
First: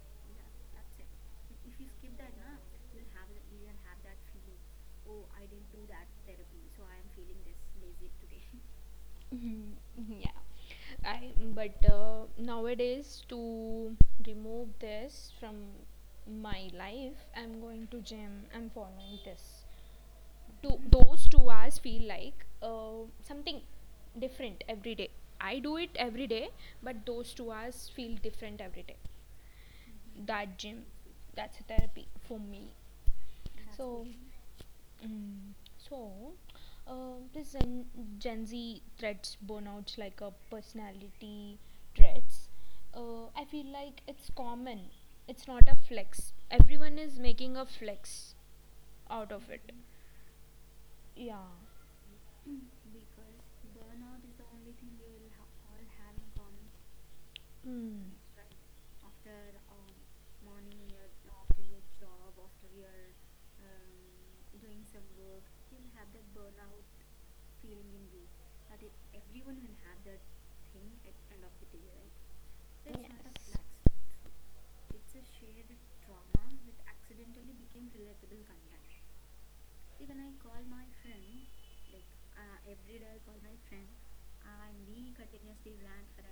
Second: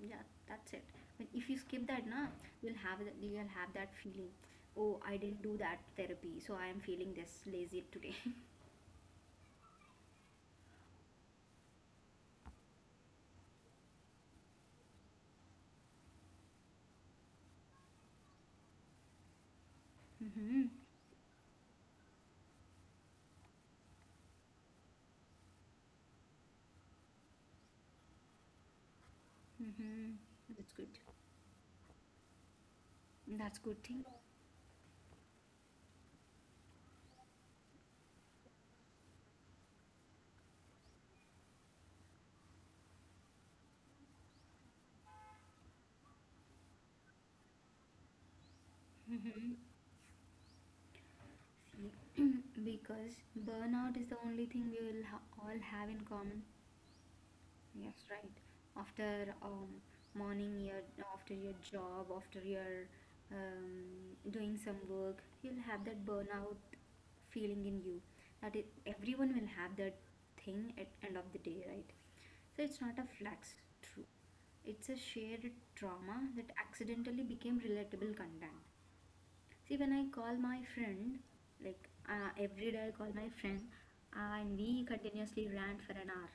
S2: Yeah, that's it. But if you skip that, na, you'll have that feeling. Oh, I didn't do that therapy, so I am feeling this lazy today.
S1: Mhm. Yeah, I but nowadays to remove this from my life, I'm going to gym. I'm following this.
S2: Mm-hmm.
S1: To those 2 hours feel like something different every day. I do it every day, but those 2 hours feel different every day.
S2: Mm-hmm.
S1: That
S2: That's
S1: gym,
S2: good.
S1: that's a therapy for me.
S2: That's good thing.
S1: So, mm. So, this Gen Z threats burnouts like a personality threats. I feel like it's common. It's not a flex. Everyone is making a flex out of
S2: Mm-hmm.
S1: it. Yeah.
S2: Because burnout is the only thing we will all have in common. Yes,
S1: Mm.
S2: right. After morning, your after your job, after your doing some work, you'll have that burnout feeling in you. That it, everyone will have that thing at end of the day, right? So it's not a
S1: Yeah.
S2: flex, true. It's a shared trauma that accidentally became relatable content. See, when I call my friend, like every day I call my friend, and we continuously rant for an hour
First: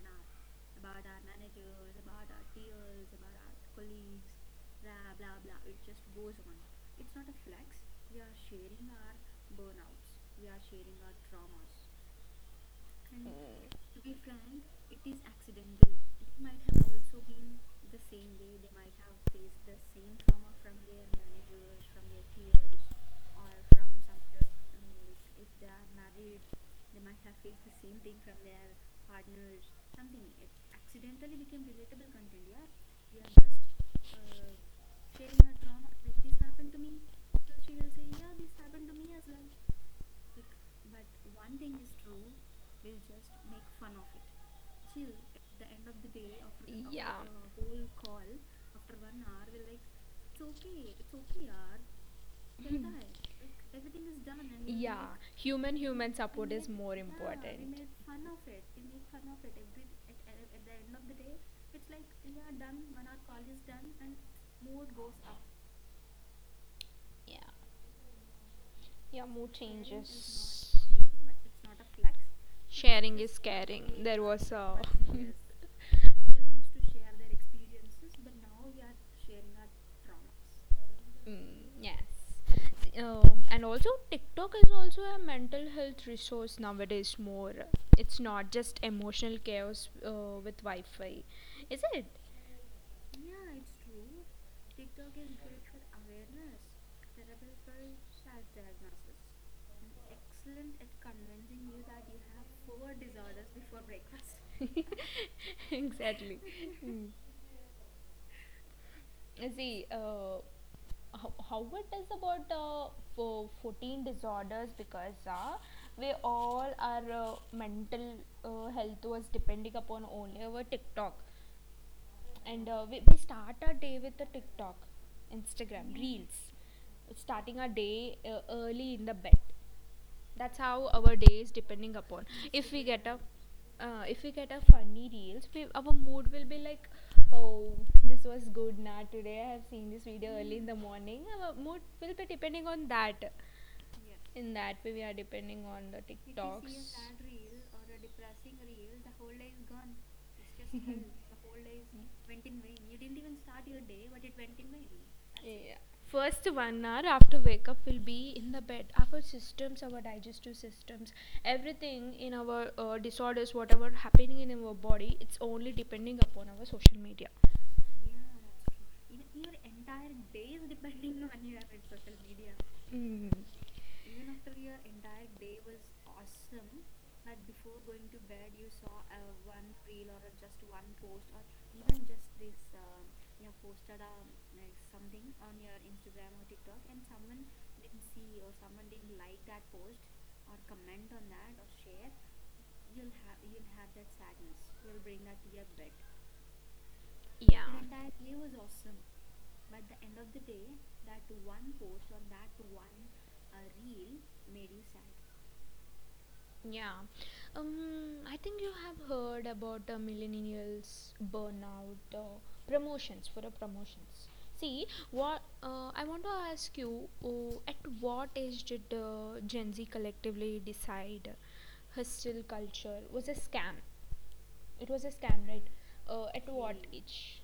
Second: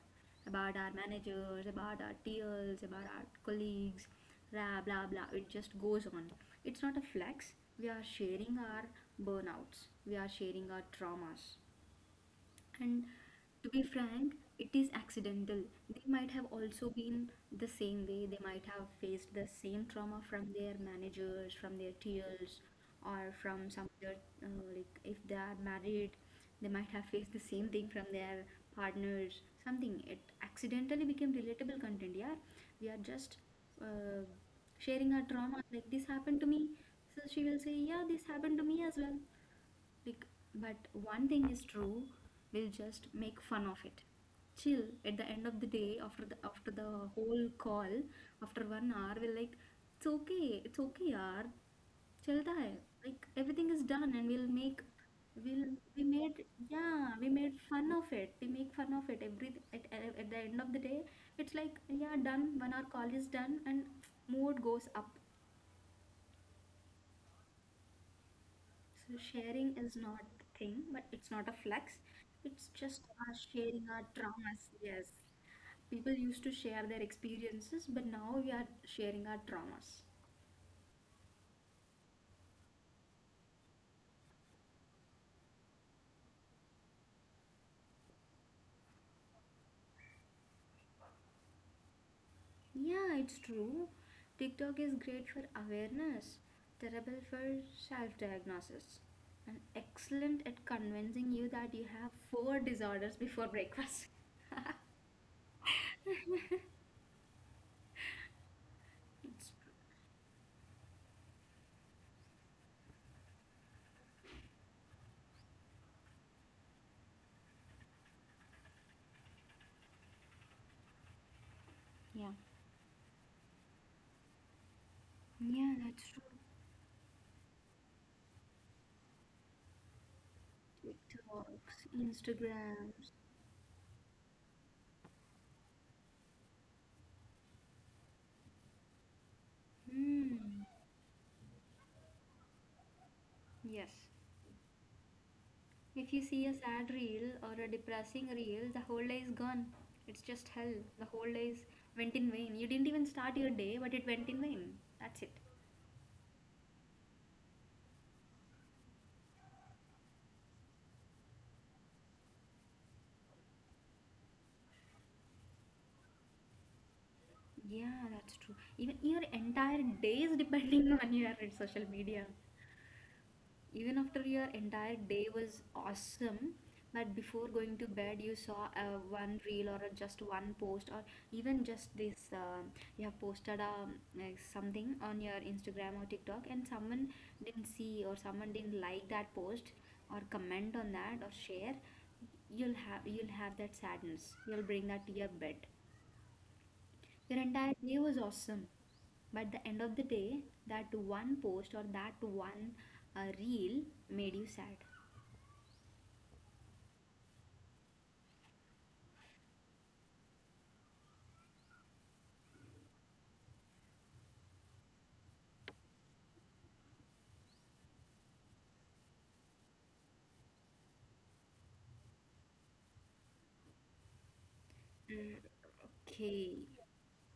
S2: about our managers, about our TLs, about our colleagues, blah blah blah. It just goes on. It's not a flex. We are sharing our burnouts, we are sharing our traumas, and to be frank it is accidental. They might have also been the same way. They might have faced the same trauma from their managers, from their tears, or from some other uh, like if they are married, they might have faced the same thing from their partners, something. It accidentally became relatable content. Yeah, we are just uh, sharing our trauma, like this happened to me, so she will say yeah, this happened to me as well. Bec- But one thing is true, we'll just make fun of it. Chill. At the end of the day, after the
S1: Yeah.
S2: whole call, after 1 hour, we're like, it's okay, yaar. Chalta hai. Like everything is done, and
S1: Yeah.
S2: we'll
S1: Human
S2: we
S1: human
S2: made,
S1: support is more, yeah,
S2: yeah, we made
S1: important.
S2: fun of it. We make fun of it. Every at the end of the day, it's like yeah, done. 1 hour call is done, and mood goes up.
S1: Yeah.
S2: So
S1: Yeah, mood
S2: sharing is not a
S1: changes.
S2: thing, but it's not a flex. It's just
S1: Sharing is
S2: us sharing our
S1: caring. There was
S2: traumas.
S1: a.
S2: Yes. People used to share their experiences, but now we are sharing our traumas.
S1: Mm, yes. And also, TikTok is also a mental health resource nowadays more. It's not just emotional chaos with Wi Fi. Is it?
S2: Yeah, it's true. TikTok is great for awareness, terrible for self diagnosis, and excellent at convincing you that you have four disorders before breakfast.
S1: Exactly. Mm.
S2: It's true.
S1: See, how it is about 14 disorders because we all our mental health was depending upon only our TikTok.
S2: Yeah.
S1: And we start our day with the TikTok,
S2: Yeah,
S1: Instagram,
S2: that's true.
S1: Reels, starting our day early in the bed. That's how our day is
S2: TikToks,
S1: depending upon. If we get
S2: Instagrams.
S1: a funny reels, we, our mood will be like, oh, this was good. Nah, today I have seen this video early
S2: Hmm.
S1: in the morning, our mood will be depending on that.
S2: Yes.
S1: In that way we are depending on the
S2: If you see a sad
S1: tiktoks.
S2: reel or a depressing reel, the whole day is gone. It's just hell. The whole day is went in vain. You didn't even start your day, but it went in vain. That's it.
S1: Yeah. First 1 hour after wake up will be in the bed. Our systems, our digestive systems, everything in our disorders, whatever happening in our body, it's only depending upon our social media.
S2: Yeah, that's true. Even your entire day is depending on your social media.
S1: Mm.
S2: Even after your entire day was awesome, but before going to bed you saw one reel or just one post, or even just this you have posted like something on your Instagram or TikTok, and someone didn't see or someone didn't like that post or comment on that or share, you'll have that sadness, you'll bring that to your bed. Their entire day
S1: Yeah.
S2: was awesome. But the end of the day, that one post or that one reel made you sad.
S1: Yeah. Um, I think you have heard about the millennials burnout promotions for the promotions. See, what I want to ask you, at what age did the Gen Z collectively decide hostile culture was a scam? It was a
S2: Mm.
S1: scam, right? At
S2: Okay.
S1: what age?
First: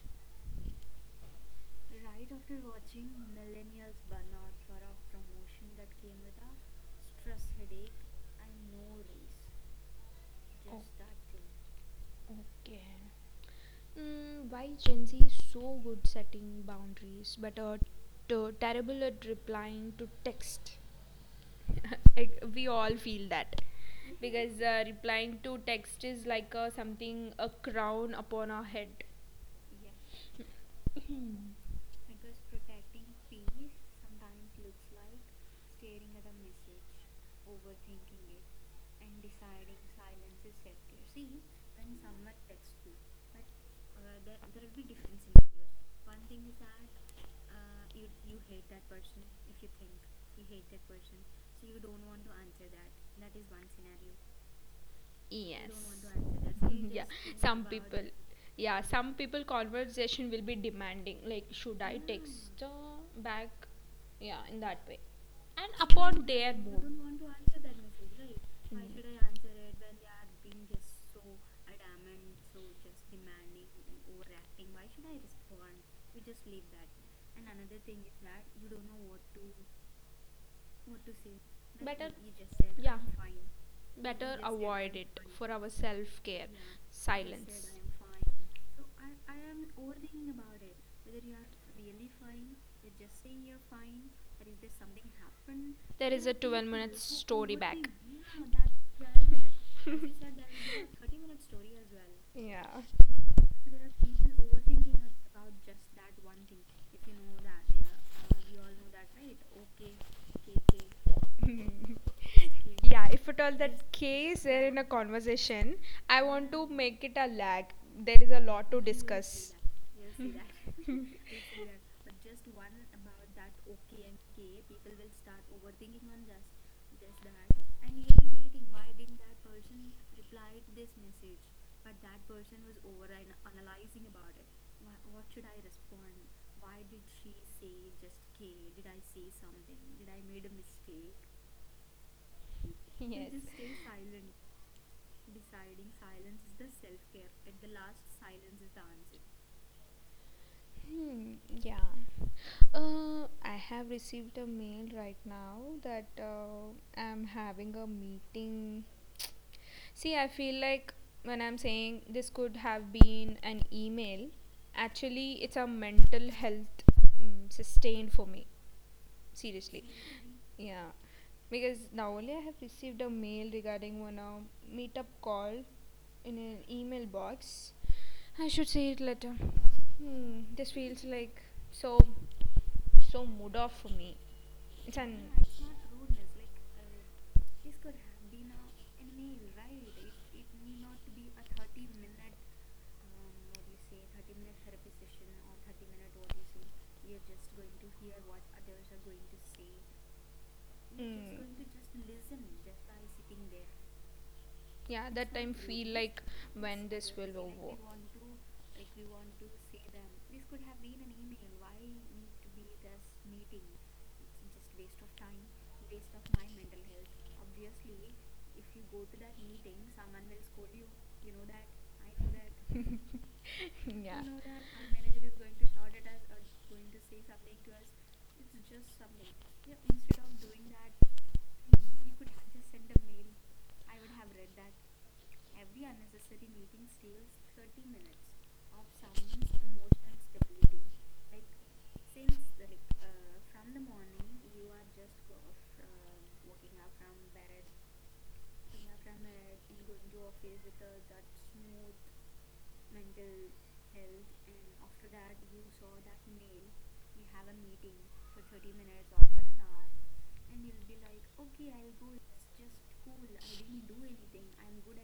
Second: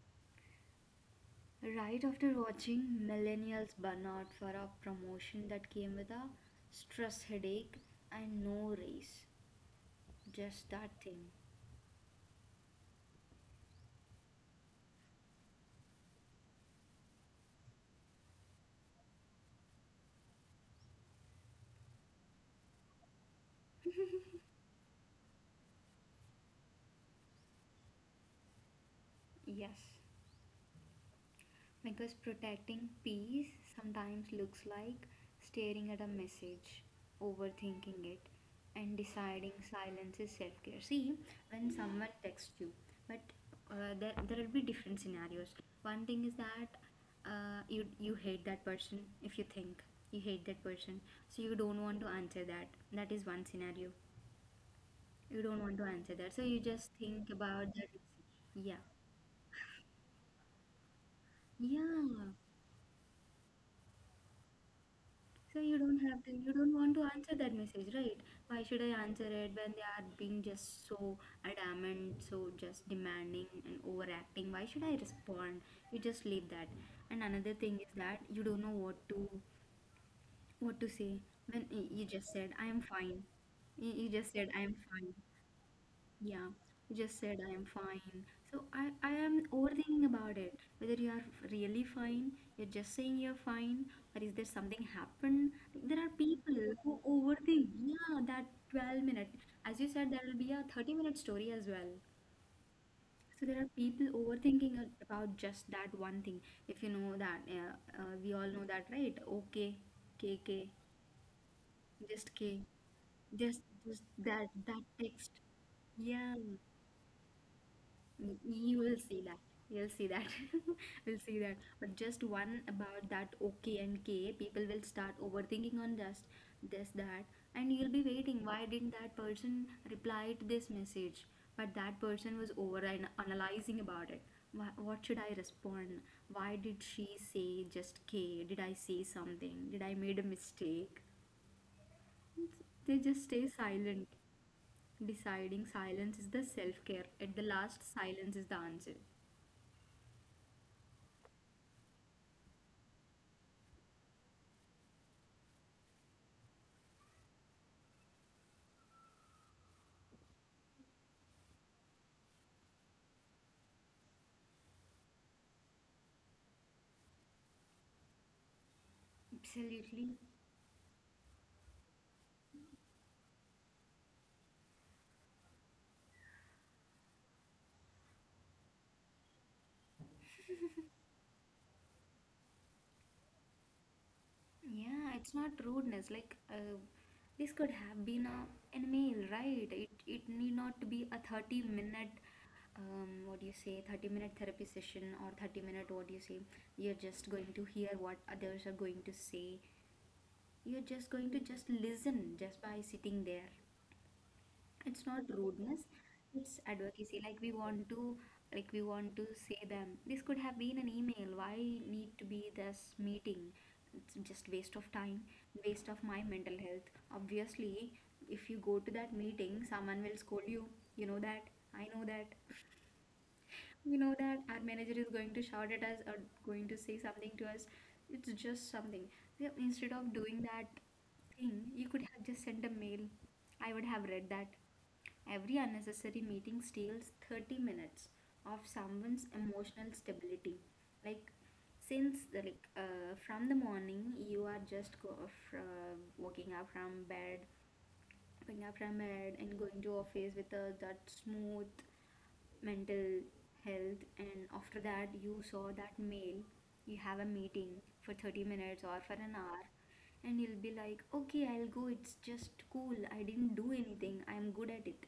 S2: Right after watching Millennials Burn Out for a promotion that came with a stress headache and no raise, just
S1: Oh.
S2: that thing.
S1: Okay. Mm, why Gen Z is so good setting boundaries, but are terrible at replying to text? Like, we all feel that, because replying to text is like something a crown upon our head.
S2: Yes. Because protecting peace sometimes looks like staring at a message, overthinking it, and deciding silence is self care. See, when someone texts you, but there will be different scenarios. One thing is that you hate that person. If you think you hate that person, so you don't want to answer that. That is one scenario. You don't want to
S1: Yes.
S2: answer that, so you just
S1: Yeah.
S2: think about
S1: Some
S2: that.
S1: people.
S2: Yeah.
S1: Yeah, some people conversation will be demanding. Like, should
S2: Yeah.
S1: I text back? Yeah, in that way,
S2: So
S1: and
S2: you don't have
S1: upon
S2: to, you
S1: their
S2: don't want to
S1: mood.
S2: answer that message, right? Why should I answer it
S1: Mm.
S2: when they are being just so adamant, so just demanding and overacting? Why should I respond? You just leave that. And another thing is that you don't know what to say when you
S1: Better,
S2: just said I am
S1: yeah,
S2: fine. You just
S1: better
S2: said I am
S1: avoid
S2: fine.
S1: it for our self
S2: Yeah,
S1: care.
S2: you just said I am
S1: Silence.
S2: fine. So I am overthinking about it. Whether you are really fine, you're just saying you're fine, or is there something happened? There are people who overthink. Yeah, that 12-minute minute. As you said, there will be a 30-minute minute story as well.
S1: Yeah.
S2: So there are people overthinking about just that one thing. If you know that, we all know that, right? Okay, K K, just K,
S1: Yeah, if at all
S2: just
S1: that
S2: just that
S1: case they're
S2: that
S1: in a
S2: text.
S1: conversation, I
S2: Yeah.
S1: want to make it a lag. There is a lot
S2: You
S1: to
S2: will see that.
S1: discuss.
S2: You'll see that. We'll see that. But just one about that OK and K, people will start overthinking on just this, that, and you'll be waiting. Why didn't that person reply to this message? But that person was analyzing about it. Why, what should I respond? Why did she say just K? Did I say something? Did I made a mistake? They just
S1: Yes.
S2: stay silent. Deciding silence is the self care. At the last, silence is the answer.
S1: Hmm, yeah. I have received a mail right now that I'm having a meeting. See, I feel like when I'm saying this could have been an email, actually, it's a mental health sustain for me. Seriously.
S2: Absolutely.
S1: Yeah. Because now only I have received a mail regarding one meetup call in an email box. I should say it later. Hmm, this feels like so, so mood off for me. It's
S2: Yeah,
S1: an.
S2: it's not rudeness. Like, this could have been an meal, right? It need not to be a 30-minute minute, what do you say, 30-minute minute therapy session or 30-minute minute, what do you say? You're just going to hear what others are going to say. You're just going to
S1: Mm.
S2: just listen just by sitting there. It's
S1: Yeah,
S2: not
S1: that time
S2: rudeness,
S1: feel like
S2: it's
S1: when
S2: advocacy.
S1: this
S2: Like
S1: will
S2: we
S1: over.
S2: want to, like we want to say them this could have been an email. Why need to be this meeting? It's just waste of time, waste of my mental health. Obviously if you go to that meeting, someone will scold you. You know that, I know that. We know
S1: Yeah.
S2: that our manager is going to shout at us or going to say something to us. It's just something. Yeah, instead of doing that thing you could have just sent a mail. I would have read that. Every unnecessary meeting steals 30 minutes of someone's emotional stability. Like, since the like from the morning you are just go from waking up from bed, and going to office with that smooth mental health, and after that you saw that mail. You have a meeting for 30 minutes or for an hour, and you'll be like, okay, I'll go, it's just cool, I didn't do anything, I'm good at it.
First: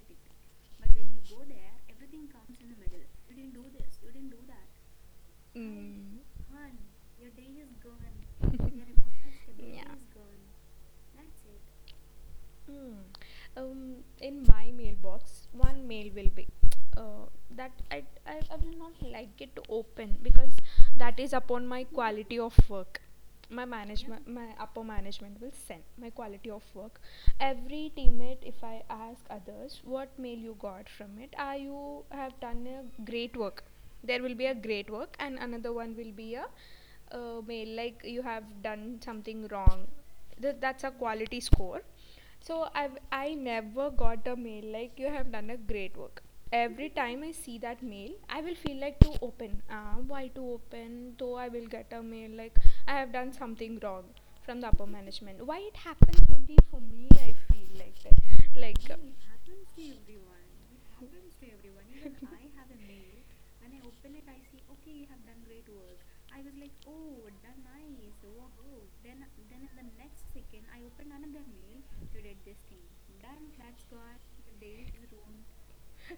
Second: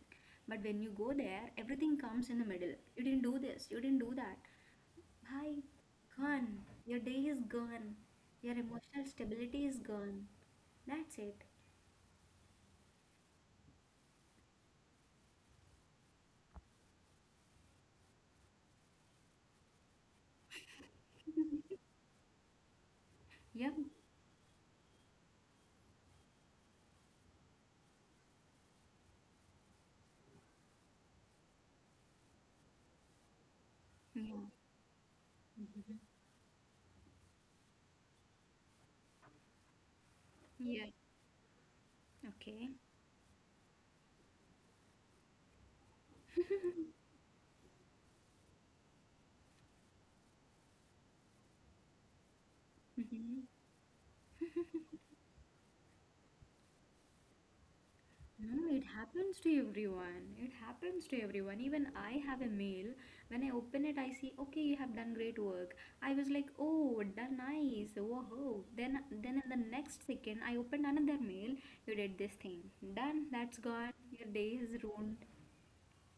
S2: But when you go there, everything comes in the middle. You didn't do this, you didn't do that. Bye.
S1: Mm.
S2: Gone. Your day is gone. Your emotional stability is
S1: Yeah.
S2: gone. That's it.
S1: Hmm. Um, in my mailbox, one mail will be uh, that I will not like it to open because that is upon my quality of work. My
S2: Yep.
S1: management, my upper management will send my quality of work. Every teammate, if I ask others what mail you got from it, are you have done a great work. There will
S2: Yeah.
S1: be a great work, and another one
S2: Mhm.
S1: will be a mail like you have done something wrong.
S2: Yeah.
S1: That's a quality score,
S2: Okay.
S1: so I never got a mail like you have done a great work. Every time I see that mail, I will feel like to open. Why to open? Though I will get a mail like I have done
S2: Hmm.
S1: something wrong from the upper management. Why it happens only for me? I feel like that.
S2: No,
S1: Like
S2: it
S1: happens
S2: happens to
S1: to everyone.
S2: everyone. It happens to everyone. Even I have a
S1: I
S2: mail.
S1: mail.
S2: When I open it, I see, okay, you have done great work. I was like, oh, done nice. Whoa. Then in the next second, I opened another mail. You did this thing. Done. That's gone. Your day is ruined.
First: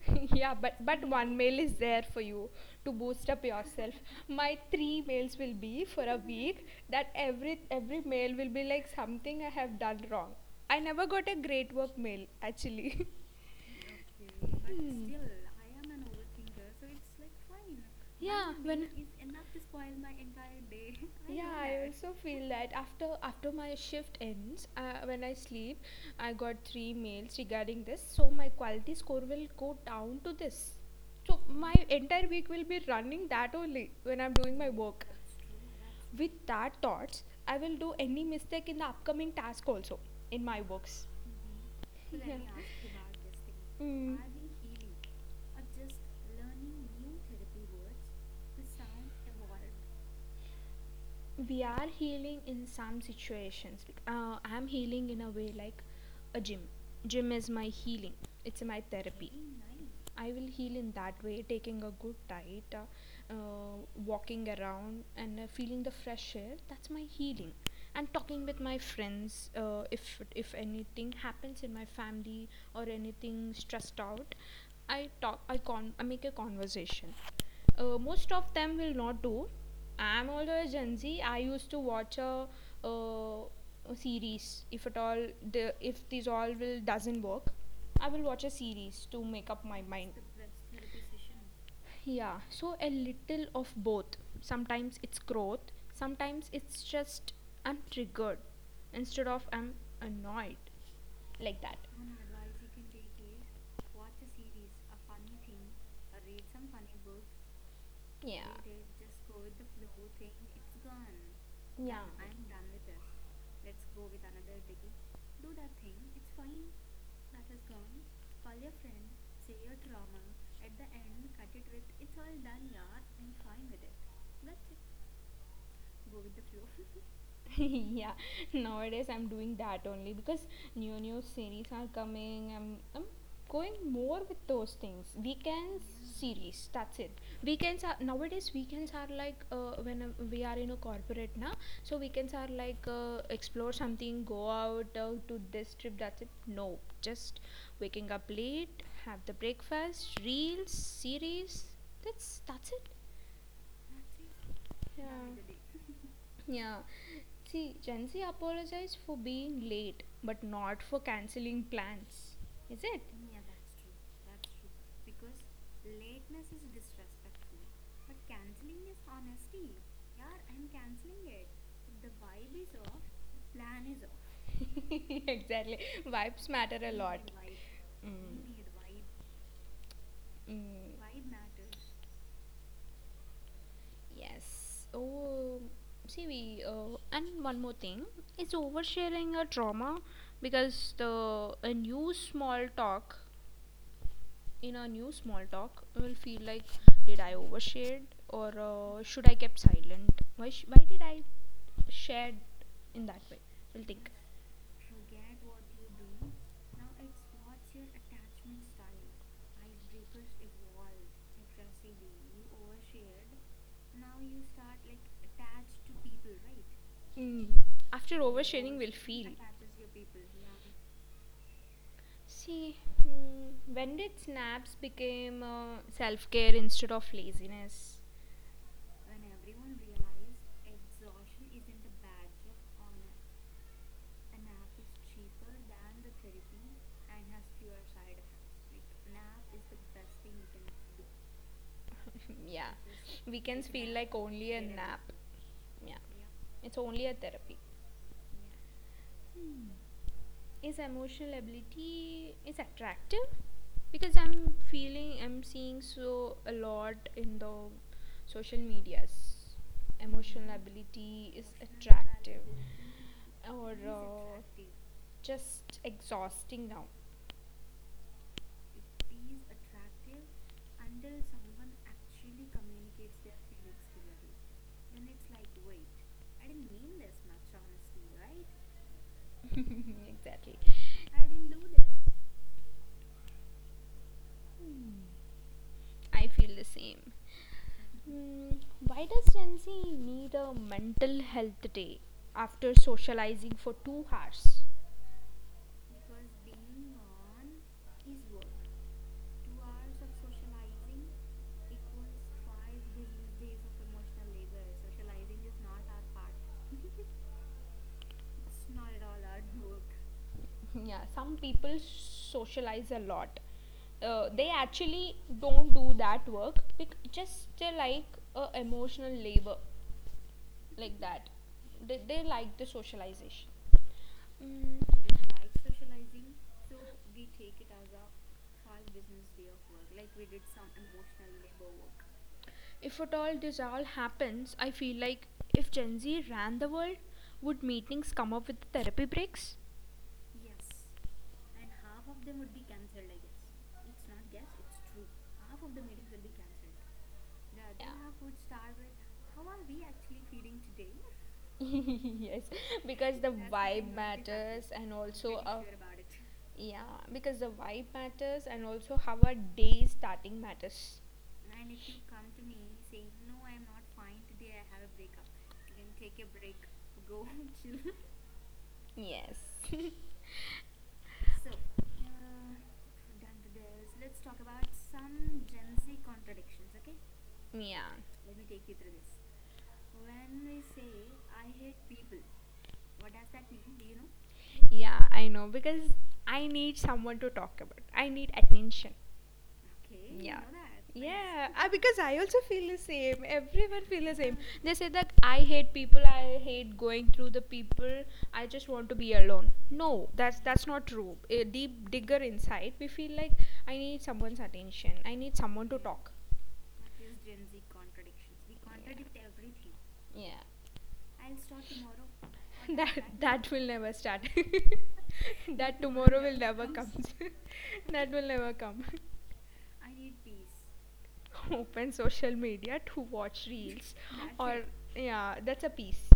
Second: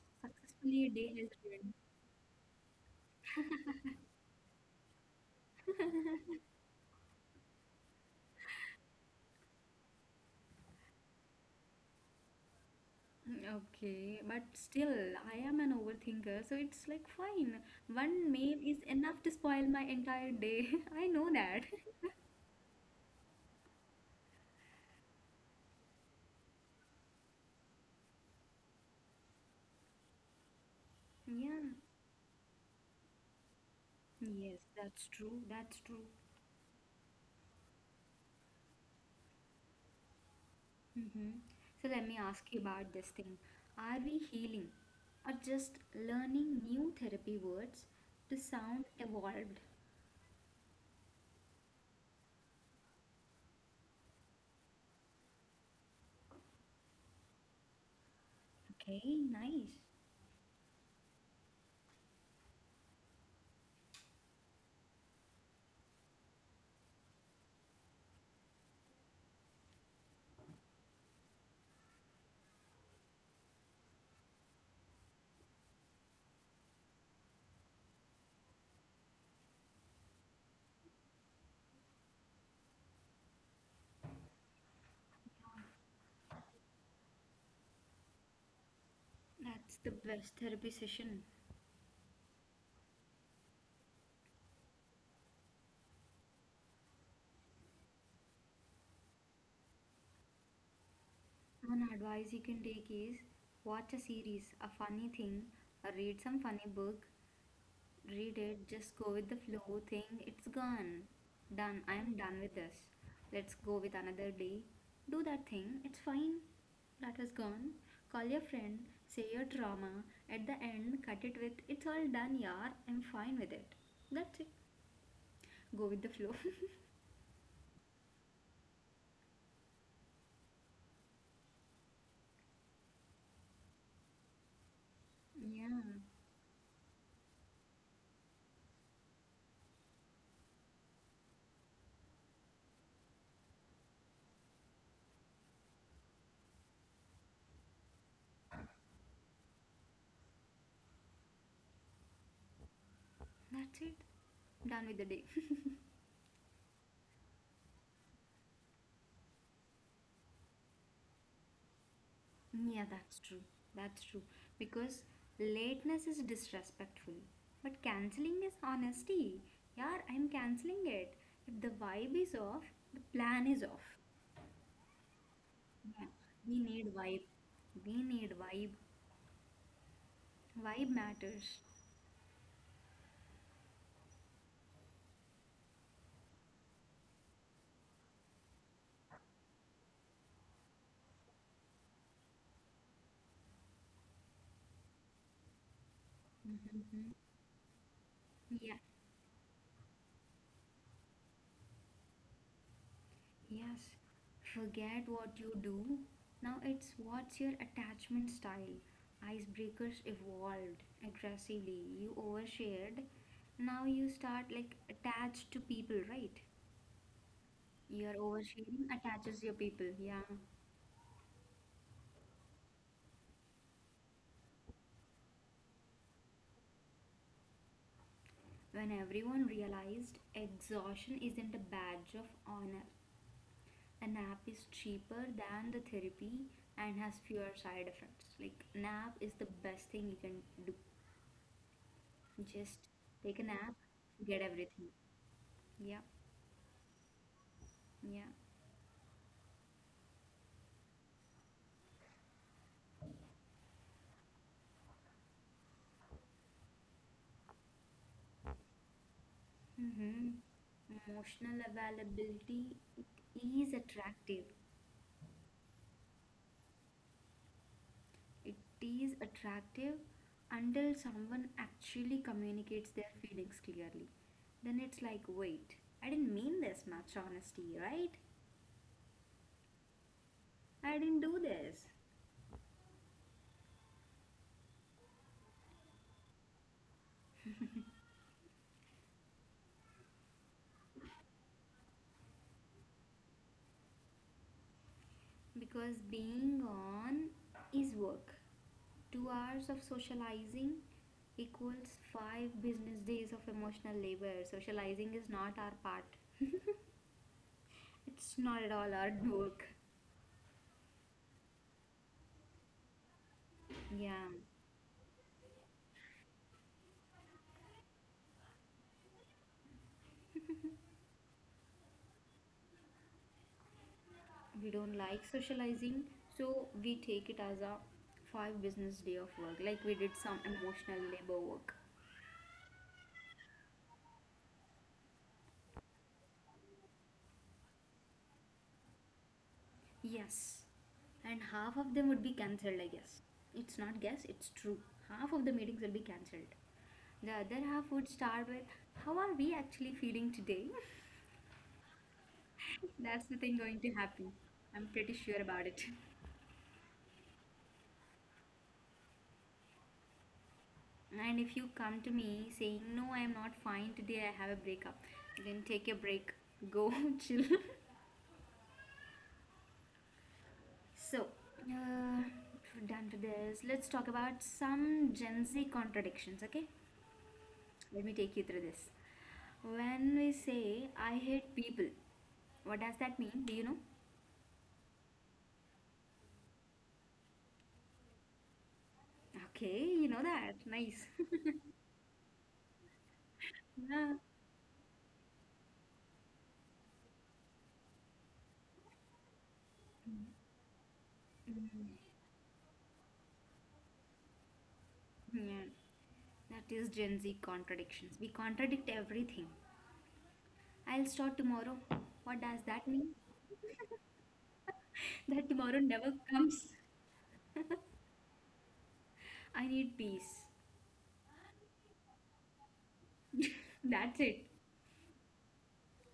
S1: Yeah,
S2: Successfully,
S1: but
S2: your day is
S1: one mail
S2: ruined.
S1: is there for you to boost up yourself. My three mails will be for a week, that every mail will be like something I have done wrong. I never got a great work mail actually.
S2: Okay, but still,
S1: Hmm.
S2: I am an overthinker, so it's like fine. One
S1: Yeah,
S2: mail is
S1: when
S2: enough to spoil my entire day. I know
S1: yeah,
S2: that.
S1: I also feel that after my shift ends, when I sleep, I got 3 mails regarding this, so my quality score will go down to this. So
S2: Yeah.
S1: my entire week will be running that only when I'm
S2: Yes,
S1: doing my
S2: that's
S1: work.
S2: true. That's true.
S1: With that thoughts, I will do any mistake in the upcoming task also in my works.
S2: Hmm. So let me
S1: Yeah.
S2: ask you about this thing. Are we
S1: Mm.
S2: healing or just learning new therapy words to sound evolved?
S1: We are healing in some situations. Like, I'm healing in a way like a gym gym is my healing, it's my
S2: Okay,
S1: therapy.
S2: nice.
S1: I will heal in that way taking a good diet, walking around and feeling the fresh air, that's my healing, and talking with my friends. If if anything happens in my family or anything stressed out, I make a conversation. Most of them will not do. I'm also a Gen Z. I used to watch uh, a series. If at all, if these all will doesn't work, I will watch a series to make up
S2: That's
S1: my
S2: the
S1: mind.
S2: best therapy session.
S1: Yeah, so a little of both. Sometimes it's growth, sometimes it's just I'm triggered instead of I'm annoyed. Like that.
S2: One advice you can take is watch a series, a funny thing, or read some funny book, read
S1: Yeah.
S2: it, just go with the flow thing. It's gone. Done. I
S1: Yeah.
S2: am done with this. Let's go with another day. Do that thing. It's fine. That is gone. Call your friend, say your drama. At the end, cut it with it's all done, yaar. I'm fine with it. That's it. Go with the flow.
S1: Yeah, nowadays I'm doing that only because new series are coming. I'm going more with those things,
S2: Yeah.
S1: weekends, series, that's it. Weekends are, nowadays weekends are like, when we are in a corporate now, so weekends are like, explore something, go out to this trip, that's it. No, just waking up late, have the breakfast, reels, series, that's it.
S2: That's it. Done with the day.
S1: Yeah, yeah. See, Gen Z apologized for being late, but not for cancelling plans.
S2: Yeah,
S1: Is it?
S2: that's true. That's true. Because lateness is disrespectful. But cancelling is honesty. Yeah, I'm cancelling it. If the vibe is off, the plan is off.
S1: Exactly.
S2: Yeah,
S1: Vibes
S2: we
S1: matter a
S2: need
S1: lot.
S2: vibe. We
S1: Vibe.
S2: need vibe.
S1: Mm,
S2: Vibe
S1: mm,
S2: matters.
S1: yes. Oh, see, we. And one more thing is oversharing a trauma, because the a new small talk in our new small talk will feel like,
S2: Mhm.
S1: did I overshared or
S2: Yeah.
S1: should I kept silent? Why did I shared in that way? We'll
S2: Yes,
S1: think.
S2: forget what you do. Now it's what's your attachment style. Icebreakers evolved aggressively. You overshared. Now you start like attached to people, right?
S1: Mm.
S2: Your
S1: After oversharing,
S2: oversharing
S1: we'll feel.
S2: attaches your people. Yeah.
S1: See, mm, when did snaps became self care instead of laziness?
S2: When everyone realized exhaustion isn't a badge of honor, a nap is cheaper than the therapy and has fewer side effects. Like, nap is the best thing you can do.
S1: Yeah,
S2: Just take a
S1: weekends
S2: nap,
S1: feel like
S2: get
S1: only a
S2: everything.
S1: nap. Yeah,
S2: Yeah,
S1: it's only a therapy.
S2: yeah.
S1: Hmm. Is emotional ability is attractive? Because I'm seeing so a lot in the social medias.
S2: Mm-hmm.
S1: Emotional ability is
S2: Emotional
S1: attractive,
S2: availability, it
S1: or
S2: is attractive.
S1: just exhausting now?
S2: It is attractive until someone actually communicates their feelings clearly. Then it's like, wait, I didn't mean this much honesty, right?
S1: Exactly,
S2: I didn't do this.
S1: I feel the same. mm, why does Gen Z need a mental health day after socializing for 2 hours?
S2: Because being on is work. 2 hours of socializing equals five business days of emotional labor. Socializing is not our part, it's not at all our work.
S1: Yeah, some people socialize a lot.
S2: Yeah,
S1: They actually don't do that work, just they like emotional labor, like that. They like the socialization.
S2: we
S1: mm,
S2: don't like socializing, so we take it as a five business day of work, like we did some emotional labor work.
S1: if at all this all happens, I feel like if Gen Z ran the world, would meetings come up with therapy breaks?
S2: Yes, and half of them would be cancelled, I guess. It's not guess, it's true. Half of the meetings will be cancelled. The other half would start with, how are we actually
S1: Yeah.
S2: feeling today?
S1: Yes, because
S2: That's
S1: the That's
S2: the thing
S1: how
S2: going
S1: you vibe know if
S2: to
S1: you're
S2: happen.
S1: matters
S2: I'm
S1: and
S2: pretty
S1: also really
S2: sure
S1: sure
S2: about it.
S1: about it. Yeah, because the vibe matters and also how our day starting matters.
S2: And if you come to me saying, no, I'm not fine today, I have a breakup, then take a break, go chill.
S1: Yes.
S2: So, uh, we're done with this. Let's talk about some Gen Z contradictions, okay?
S1: Yeah.
S2: Let me take you through this. When we say, I hate people, what does that mean? Do you know?
S1: Yeah, I know, because I need someone to talk about. I need attention.
S2: Okay, you know that. Nice.
S1: Yeah, because I also feel the same. Everyone feel the
S2: Yeah.
S1: same. They say that I hate people. I hate going through the people. I just want to be alone. No, that's not true. A deep digger inside, we feel like I need someone's attention. I need
S2: Yeah.
S1: someone to talk.
S2: That is Gen Z contradictions. We contradict everything.
S1: Yeah.
S2: I'll start tomorrow. What does that
S1: that
S2: mean?
S1: that will never start.
S2: That
S1: That
S2: tomorrow never
S1: tomorrow will never
S2: comes.
S1: come. That will never come.
S2: I need peace.
S1: Open social media to watch reels,
S2: That's it.
S1: or yeah, that's a piece.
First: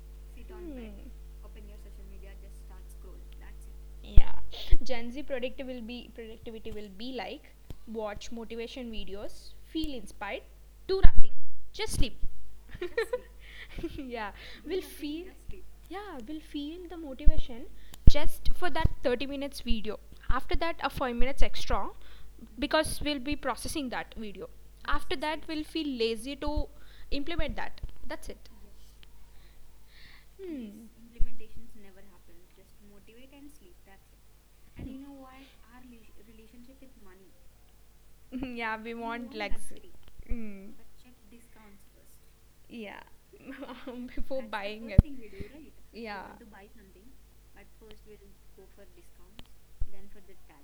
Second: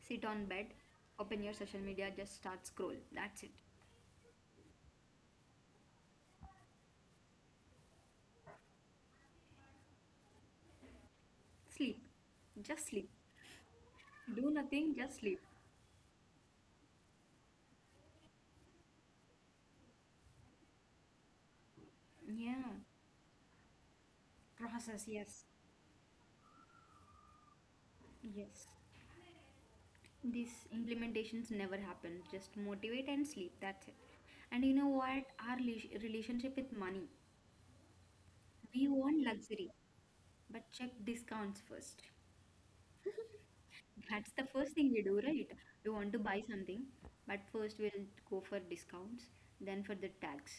S2: Sit on bed, open your social media, just start scroll. That's it.
S1: Hmm. Yeah. Gen Z productive will be productivity will be like watch motivation videos, feel inspired, do nothing, just
S2: Sleep.
S1: sleep.
S2: Just sleep.
S1: Yeah.
S2: Do
S1: We'll
S2: nothing, just
S1: feel
S2: sleep.
S1: yeah, we'll feel the motivation just for that 30 minutes video. After that a 5 minutes extra,
S2: Yeah.
S1: because we'll be processing that video.
S2: Process,
S1: After that
S2: yes.
S1: we'll feel lazy to implement that. That's it.
S2: Yes. These implementations never happen. Just motivate and sleep. That's it. And you know what? Our relationship with money.
S1: It. Yeah,
S2: We want
S1: like.
S2: luxury,
S1: That.
S2: but check discounts first.
S1: First. Yeah.
S2: That's the first thing we do, right? We want to buy something, but first we'll go for discounts, then for the tax.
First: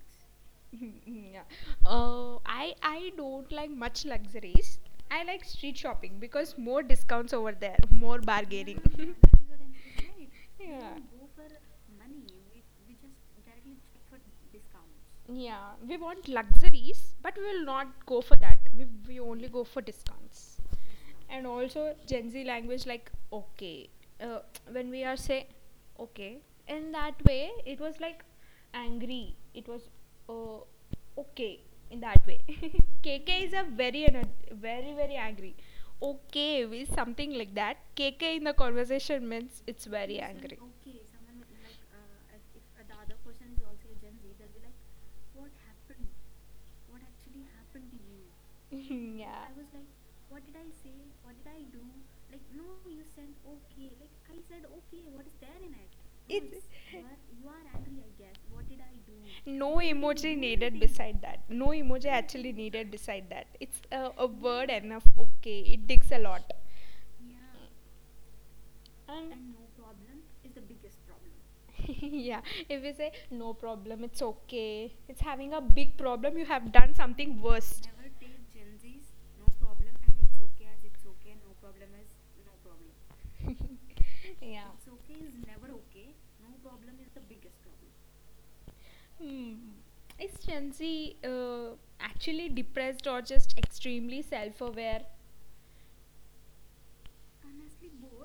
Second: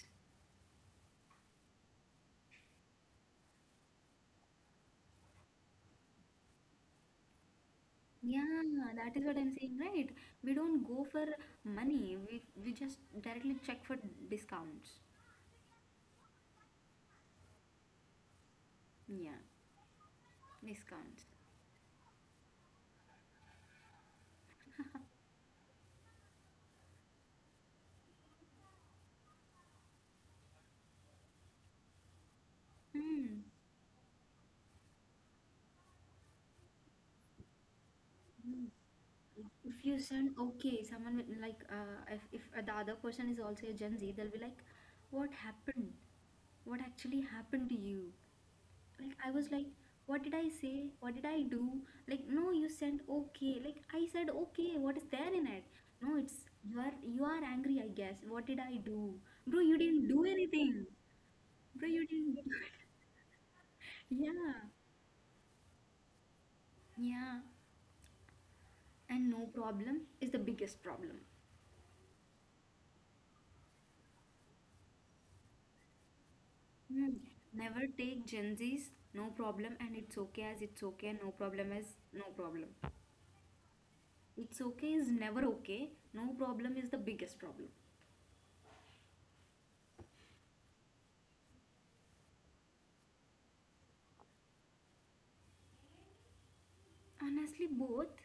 S1: Fix. Yeah. I don't like much luxuries. I like street shopping because more discounts over there, more.
S2: Yeah, that is what I'm saying, right? We don't go for money. We just directly check for discounts.
S1: Yeah, we want luxuries, but we will not go for that. We
S2: Yeah,
S1: only go for discounts.
S2: discounts.
S1: And also, Gen Z language, like, okay. Uh, when we are say, okay, in that way, it was like angry. It was, uh, okay, in that way.
S2: Hmm.
S1: KK is a very, very, very angry. Okay, is something like that. KK in the conversation means
S2: If
S1: it's
S2: you
S1: very
S2: send
S1: angry.
S2: okay, someone will, like if the other person is also a Gen Z, they'll be like, "What happened? What actually happened to you?" Like, I was
S1: Yeah.
S2: like, what did I say, what did I do? Like, no, you said okay. Like, I said okay, what is there in it? No, it's
S1: It's
S2: you are, you are angry, I guess. What did I do? Bro,
S1: no
S2: you didn't do
S1: emoji needed
S2: anything.
S1: beside that. No
S2: Bro, you
S1: emoji
S2: didn't
S1: actually
S2: do.
S1: needed beside that. It's a
S2: Yeah.
S1: word enough. Okay, it digs a lot.
S2: Yeah. And no
S1: And
S2: problem is the biggest problem.
S1: yeah, if we say no problem, it's okay. It's having a big problem. You have done
S2: Hmm.
S1: something
S2: Never
S1: worse.
S2: take Gen Z's no problem and it's okay as it's okay, no problem as no problem. It's
S1: Yeah.
S2: okay is never okay. No problem is the biggest problem.
S1: Hmm. Is Gen Z actually depressed or just extremely self aware?
S2: Honestly, both.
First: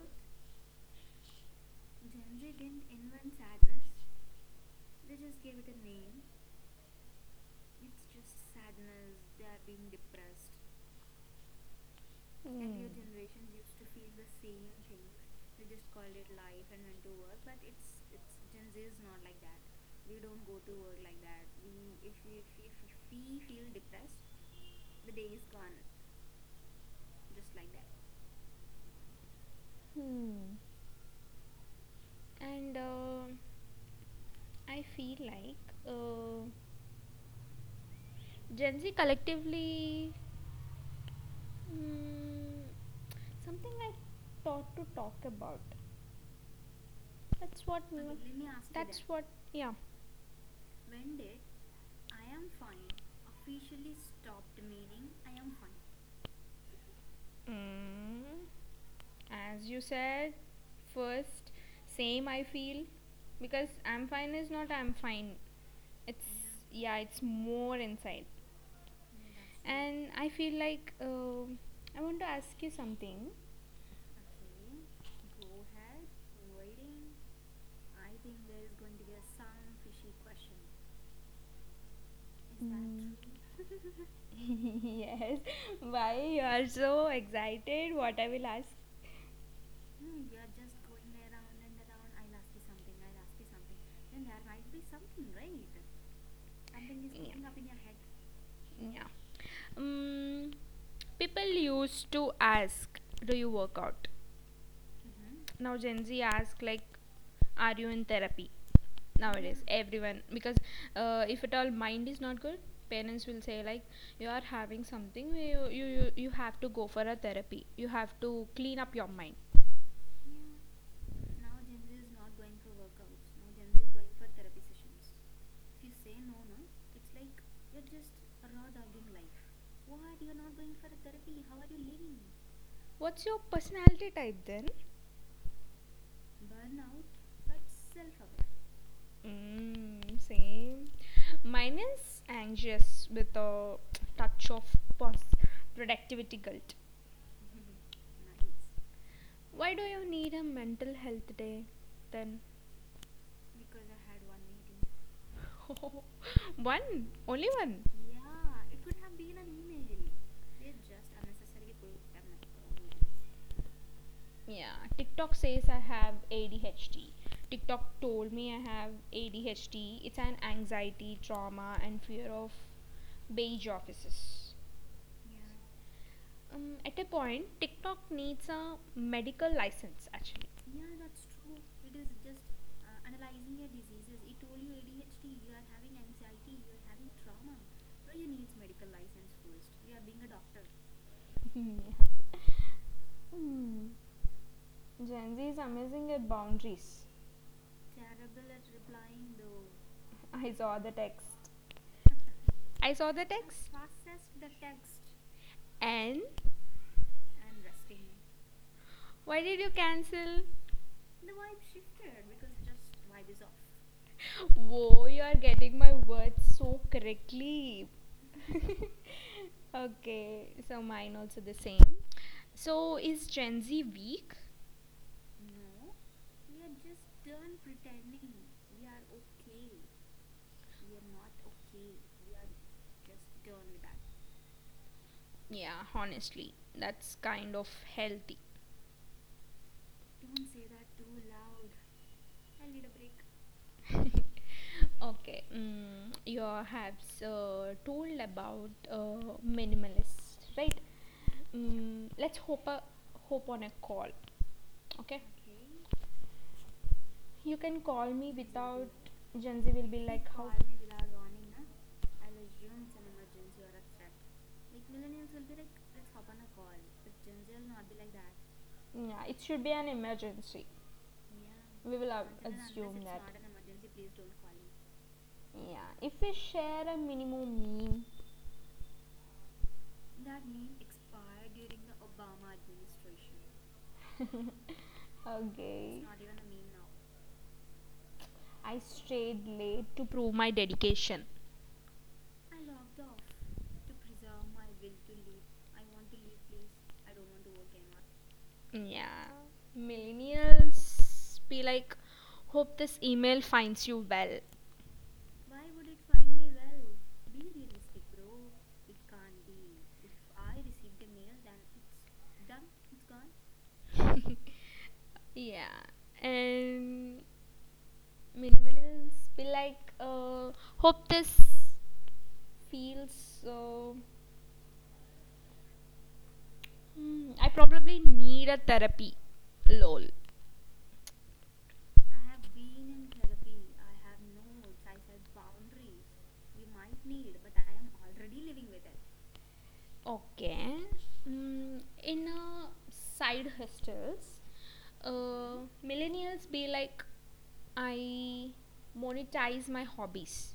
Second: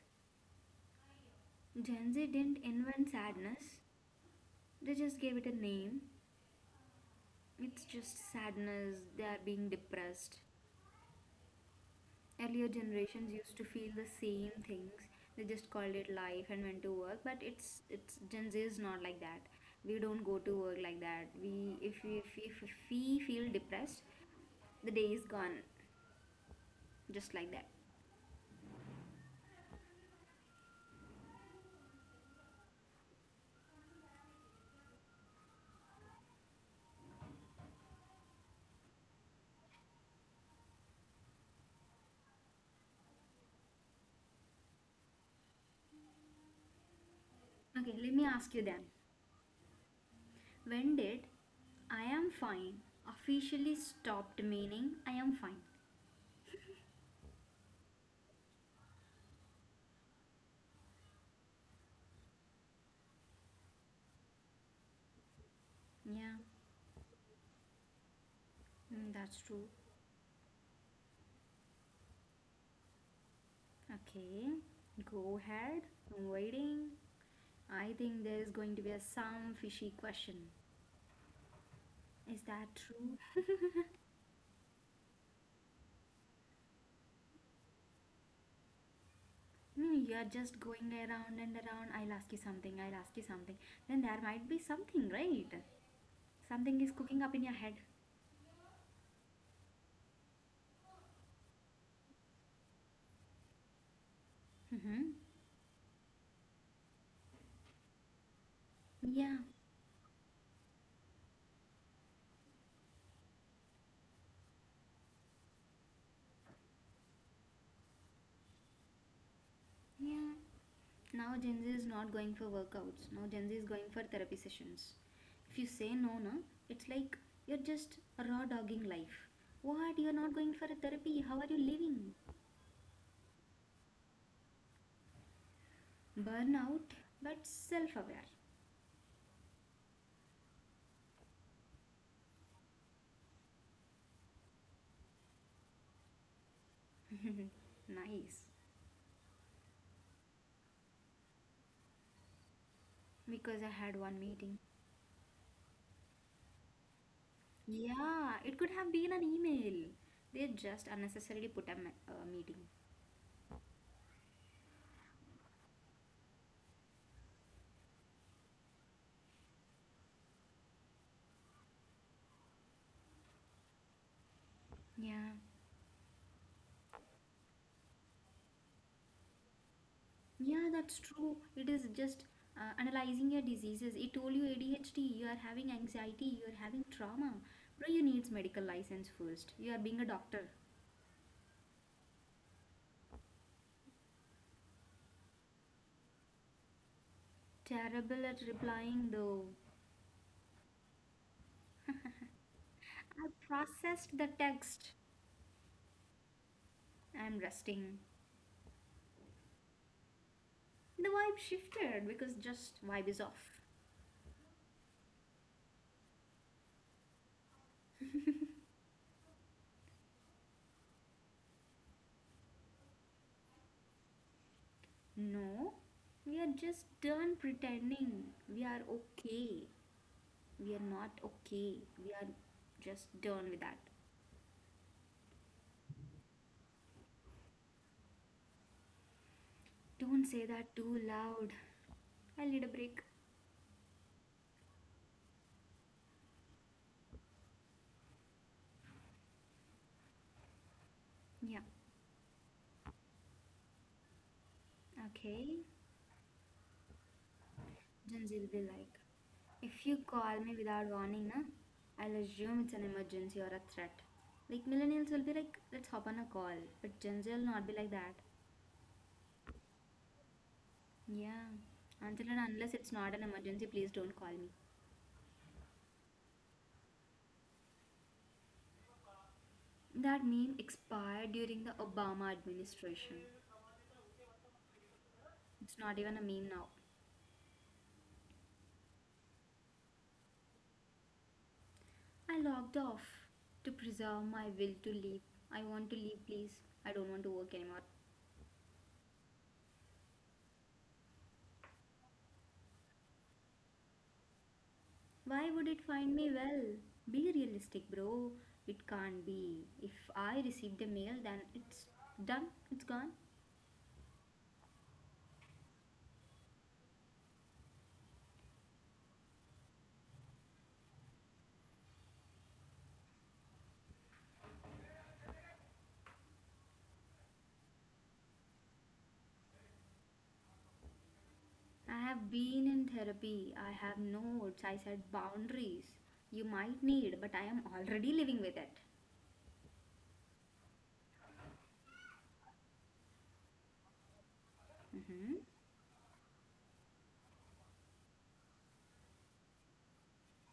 S2: Gen Z didn't invent sadness, they just gave it a name. It's just sadness, they are being depressed. Earlier generations used to feel the same things. They just called it life and went to work, but it's Gen Z is not like that. We don't go to work like that. If we feel depressed, the day is gone, just like that.
S1: Hmm. And I feel like uh, Gen Z collectively, mm, something I thought to talk about. That's what
S2: Okay,
S1: we
S2: let
S1: were.
S2: me ask you then.
S1: That's what. Yeah.
S2: When did I am fine officially stopped meaning I am fine?
S1: Mm, as you said first, same I feel, because I'm fine is not I'm fine. It's
S2: Yeah.
S1: yeah, it's more inside.
S2: Mm, that's true.
S1: And I feel like I want to ask you something.
S2: Okay, go ahead. I'm waiting. I think there is going to be a some fishy question. Is that true?
S1: Yes, why you are so excited what I will ask?
S2: No, you are just going around and around. I'll ask you something. I'll ask you something. Then there might be something, right? Something is cooking up in your
S1: Yeah.
S2: head.
S1: Yeah, um, people used to ask, do you work out?
S2: Mm-hmm.
S1: Now Gen Z ask like, are you in therapy?
S2: Yeah.
S1: Nowadays everyone, because if at all mind is not good, parents will say like, you are having something, you have to go for a therapy, you have to clean up your mind.
S2: Yeah. Now Gen Z is not going for workouts. Now Gen Z is going for therapy sessions. If you say no, no, it's like you're just raw dogging life. What? You're not going for a therapy? How are you living?
S1: What's your personality type then?
S2: Burnout, but self-aware.
S1: Same. Mine is anxious with a touch of pos- productivity guilt.
S2: Nice.
S1: Why do you need a mental health day then?
S2: Because I had one meeting.
S1: One, only one.
S2: Yeah, it could have been an email. They just unnecessarily put a meeting.
S1: Yeah, TikTok says I have ADHD. TikTok told me I have ADHD. It's an anxiety, trauma, and fear of beige offices.
S2: Yeah.
S1: At a point, TikTok needs a medical license actually.
S2: Yeah, that's true. It is just analyzing your diseases. It told you ADHD, you are having anxiety, you are having trauma. Bro, you needs medical license first. You are being a doctor.
S1: Hmm. Yeah. Hmm. Gen Z is amazing at boundaries.
S2: Terrible at replying though.
S1: I saw the text. I saw the
S2: I
S1: text.
S2: processed the text.
S1: And
S2: I'm resting.
S1: why did you cancel?
S2: The vibe shifted because just vibe is off.
S1: Whoa, you are getting my words so correctly. Okay, so mine also the same. So is Gen Z weak?
S2: No, we are just done pretending. We are okay. We are not okay. We are just done with that.
S1: Yeah, honestly, that's kind of healthy.
S2: Don't say that too loud. I need a break.
S1: Okay, you have told about minimalist, right?
S2: Yeah.
S1: Mm, let's hope on a call. Okay,
S2: Okay.
S1: you can call me
S2: Junji will be
S1: without.
S2: like,
S1: Gen Z will
S2: if you
S1: be like,
S2: call
S1: how.
S2: me without warning, na, I'll assume it's an emergency or a threat. Like millennials will be like, let's hop on a call, but Gen Z will not be like that.
S1: Yeah, it should be an emergency.
S2: Yeah.
S1: We will
S2: Until and unless it's
S1: assume
S2: not
S1: that.
S2: an emergency, please don't call me.
S1: Yeah, if we share a minimum meme.
S2: That meme expired during the Obama administration. It's not
S1: Okay,
S2: even a meme now.
S1: I stayed late to prove my dedication.
S2: I logged off to preserve my will to leave. I want to leave, please. I don't want to work anymore.
S1: Yeah, millennials be like, hope this email finds you well.
S2: Why would it find me well? Be realistic, bro. It can't be. If I receive the mail, then it's done. It's gone.
S1: Yeah. And millennials be like, hope this feels so. Hmm, I probably need a therapy, lol.
S2: I have been in therapy. I have no notes. I set boundaries. You might need, but I am already living with it.
S1: Okay. Mm, in side hustles,
S2: Hmm.
S1: millennials be like, I monetize my hobbies.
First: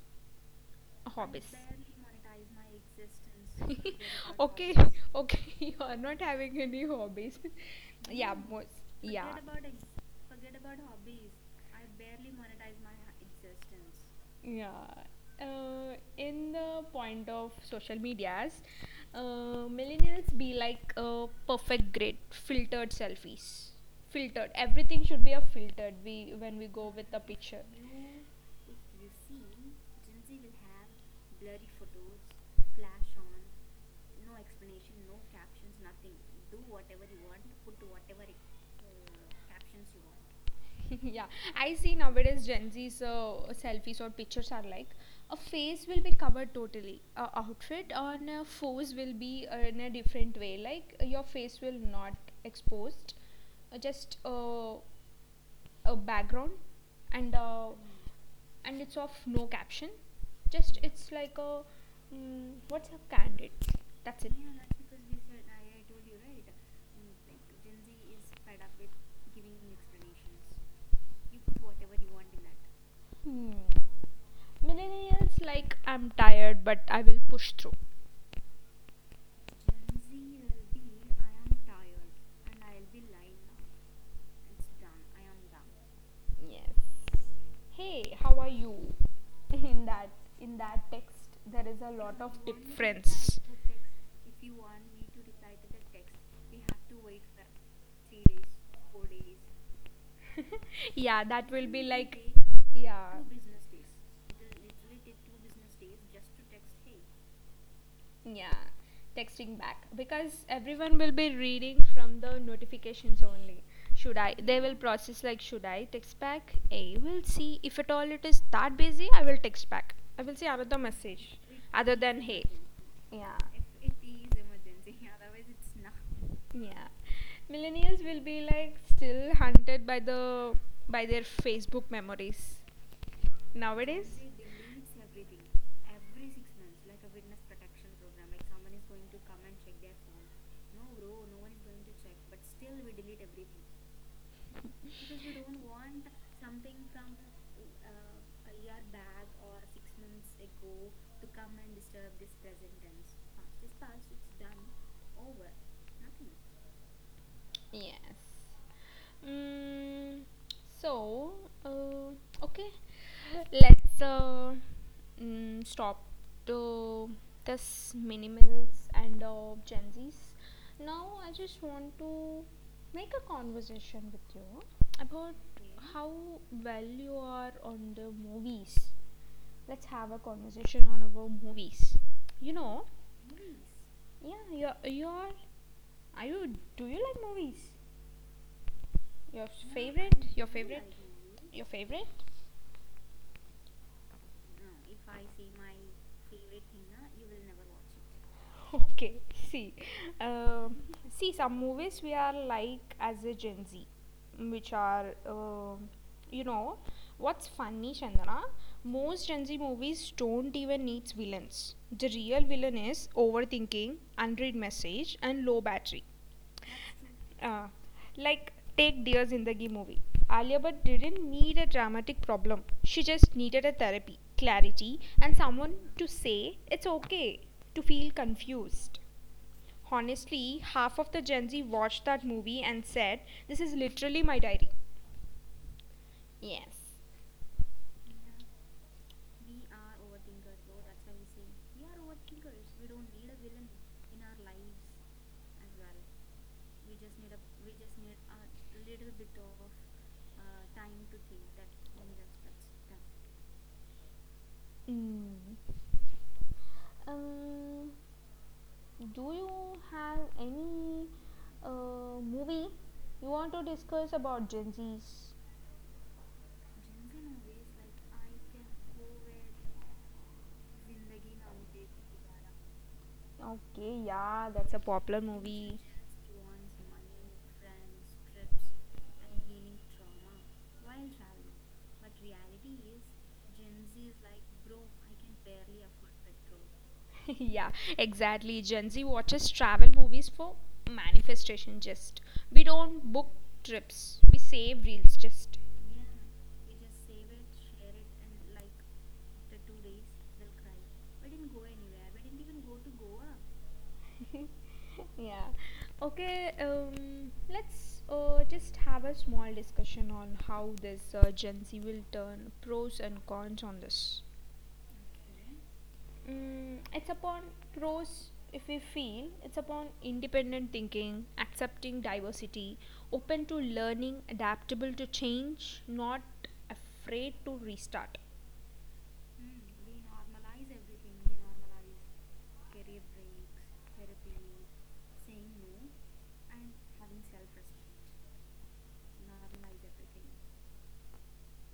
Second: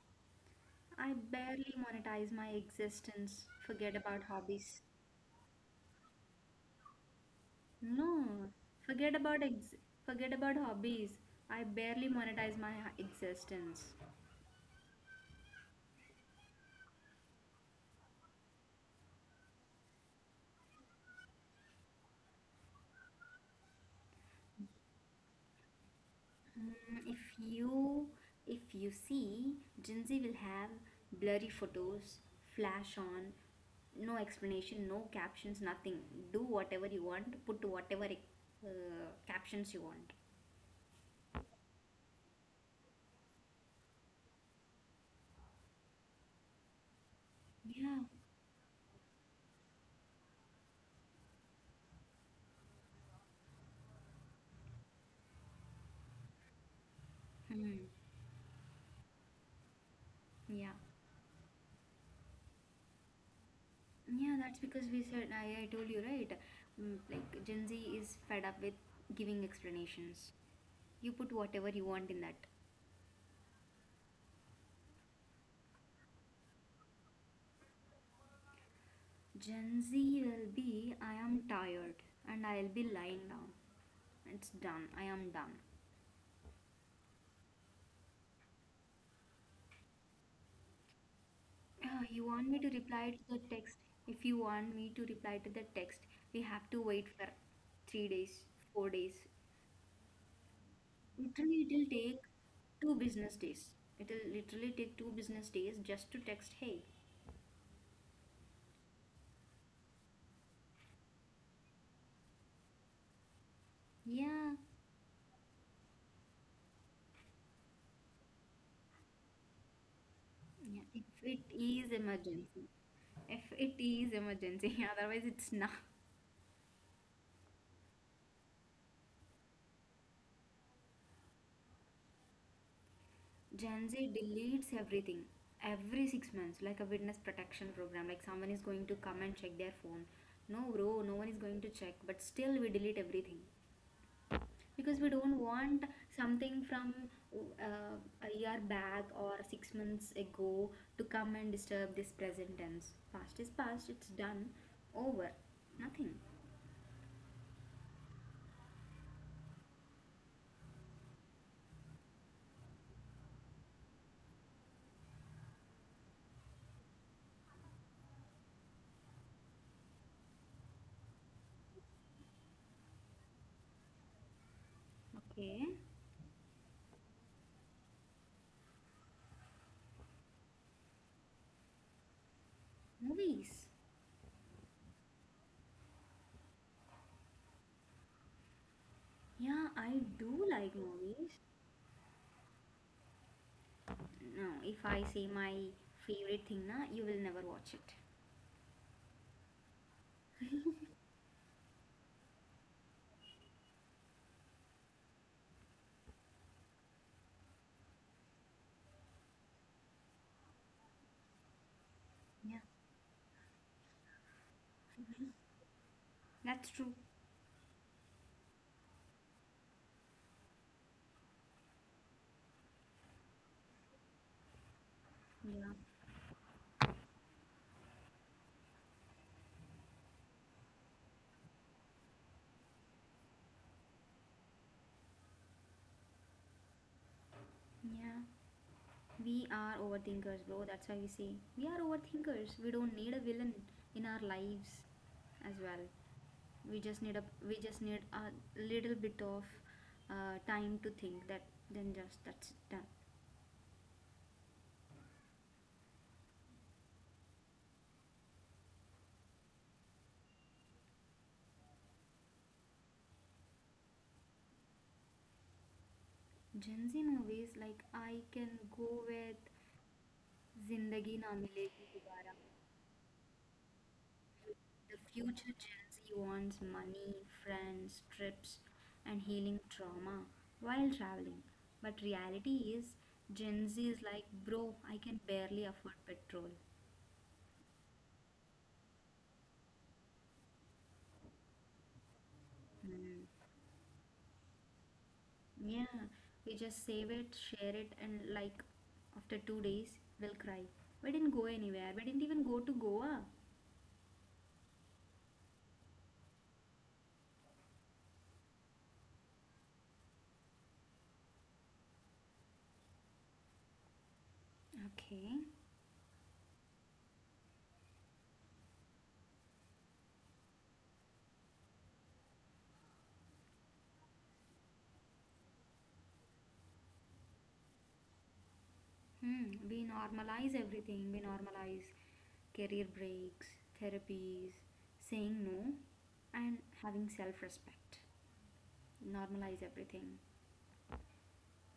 S2: I
S1: Hobbies.
S2: barely monetize my existence. Forget about
S1: Okay,
S2: hobbies.
S1: okay, you are not having any hobbies. Yeah,
S2: No,
S1: most,
S2: forget
S1: yeah.
S2: about ex- forget about hobbies. I barely monetize my existence.
S1: Yeah. In the point of social medias, millennials be like a perfect grid, filtered selfies. Filtered. Everything should be a filtered when we
S2: Mm,
S1: go with the
S2: if
S1: picture.
S2: you if you see, Gen Z will have blurry photos, flash on, no explanation, no captions, nothing. Do whatever you want, put whatever captions you want.
S1: Yeah. I see nowadays Gen Z's selfies or pictures are like, a face will be covered totally. A outfit
S2: Yeah.
S1: on a pose will be in a different way. Like your face will not exposed, just a background and uh,
S2: Hmm.
S1: and it's of no caption,
S2: Yeah.
S1: just it's like a what's a candid, that's it.
S2: Yeah, that's because we said I told you, right. Mm, like Gen Z is fed up with giving explanations. You put whatever you want in that.
S1: Hmm. Millennials like, I'm tired but I will push through.
S2: Gen Z will be, I am tired and I'll be lying down. It's done. I am done.
S1: Yes. Hey, how are you? in that in that text there is a
S2: Uh,
S1: lot
S2: You
S1: of
S2: want me to reply to the
S1: difference.
S2: text? If you want me to reply to the text, we have to wait for 3 days, 4 days.
S1: Yeah, that
S2: Literally,
S1: will
S2: it
S1: be
S2: will
S1: like,
S2: take two
S1: yeah,
S2: business days. It will literally take two business days just to text, hey.
S1: yeah, texting back because everyone will be reading from the notifications only. Should I? They
S2: Yeah,
S1: will process like, should I text back? I will see if at all it is that busy. I will text back. I will see another
S2: yeah. If
S1: message
S2: it
S1: other
S2: is
S1: than hey.
S2: emergency.
S1: Yeah.
S2: If it is emergency, otherwise it's not.
S1: Yeah. Millennials will be like still hunted by the by their Facebook memories.
S2: Gen Z
S1: Nowadays,
S2: deletes everything every 6 months, like a witness protection program. Like someone is going to come and check their phone. No, bro, no one is going to check, but still we delete everything because we don't want something from uh, a year back or 6 months ago to come and disturb this present tense. Past is past, it's done, over, nothing.
S1: yes. Mm, so, uh, okay, let's stop to this minimals and Gen Zs. Now, I just want to make a conversation with you about
S2: Okay,
S1: how well you are on the movies. Let's have a conversation on about movies. You know,
S2: movies.
S1: yeah, do you like movies? Your
S2: Yeah, I
S1: favorite, your
S2: do like
S1: favorite
S2: movies.
S1: Your favorite?
S2: No, if I say my favorite thing, na, you will never watch it.
S1: Okay, see, um, see some movies we are like as a Gen Z, which are, you know, what's funny, Chandana? Most Gen Z movies don't even need villains. The real
S2: Yeah.
S1: villain is overthinking, unread message, and low battery.
S2: That's true.
S1: Uh, like, take Dears in the Ghee movie. Alia Bhatt didn't need a dramatic problem. She just needed a therapy, clarity, and
S2: Yeah.
S1: someone to say it's okay to feel confused. Honestly, half of the Gen Z watched that movie and said, "This is literally my diary." Yes.
S2: Yeah. We are overthinkers, bro. That's why we say we are overthinkers. We don't need a villain in our lives as well. We just need a little bit of time to think that, then just that's done.
S1: Mm. Um, do you have any movie you want to discuss about Gen Zs?
S2: Gen Z movies, like I can go with Zindagi Na Milegi Dobara.
S1: Okay, yeah, that's a
S2: The
S1: popular
S2: future
S1: movie.
S2: Gen Z wants money, friends, trips, and healing trauma while traveling. But reality is, Gen Z is like, bro, I can barely afford petrol.
S1: Yeah, exactly. Gen Z watches travel movies for manifestation just. We don't
S2: Hmm.
S1: book trips. We save reels just.
S2: Yeah, we just save it, share it, and like after 2 days, we'll cry. We didn't go anywhere. We didn't even go to Goa.
S1: Yeah. Okay, let's just have a small discussion on how this Gen Z will turn pros and cons on this.
S2: Okay.
S1: Mm, it's upon pros, if we feel it's upon independent thinking, accepting diversity, open to learning, adaptable to change, not afraid to restart.
S2: Hmm, we normalize everything. We normalize career breaks, therapies, saying no, and having self respect. Normalize everything.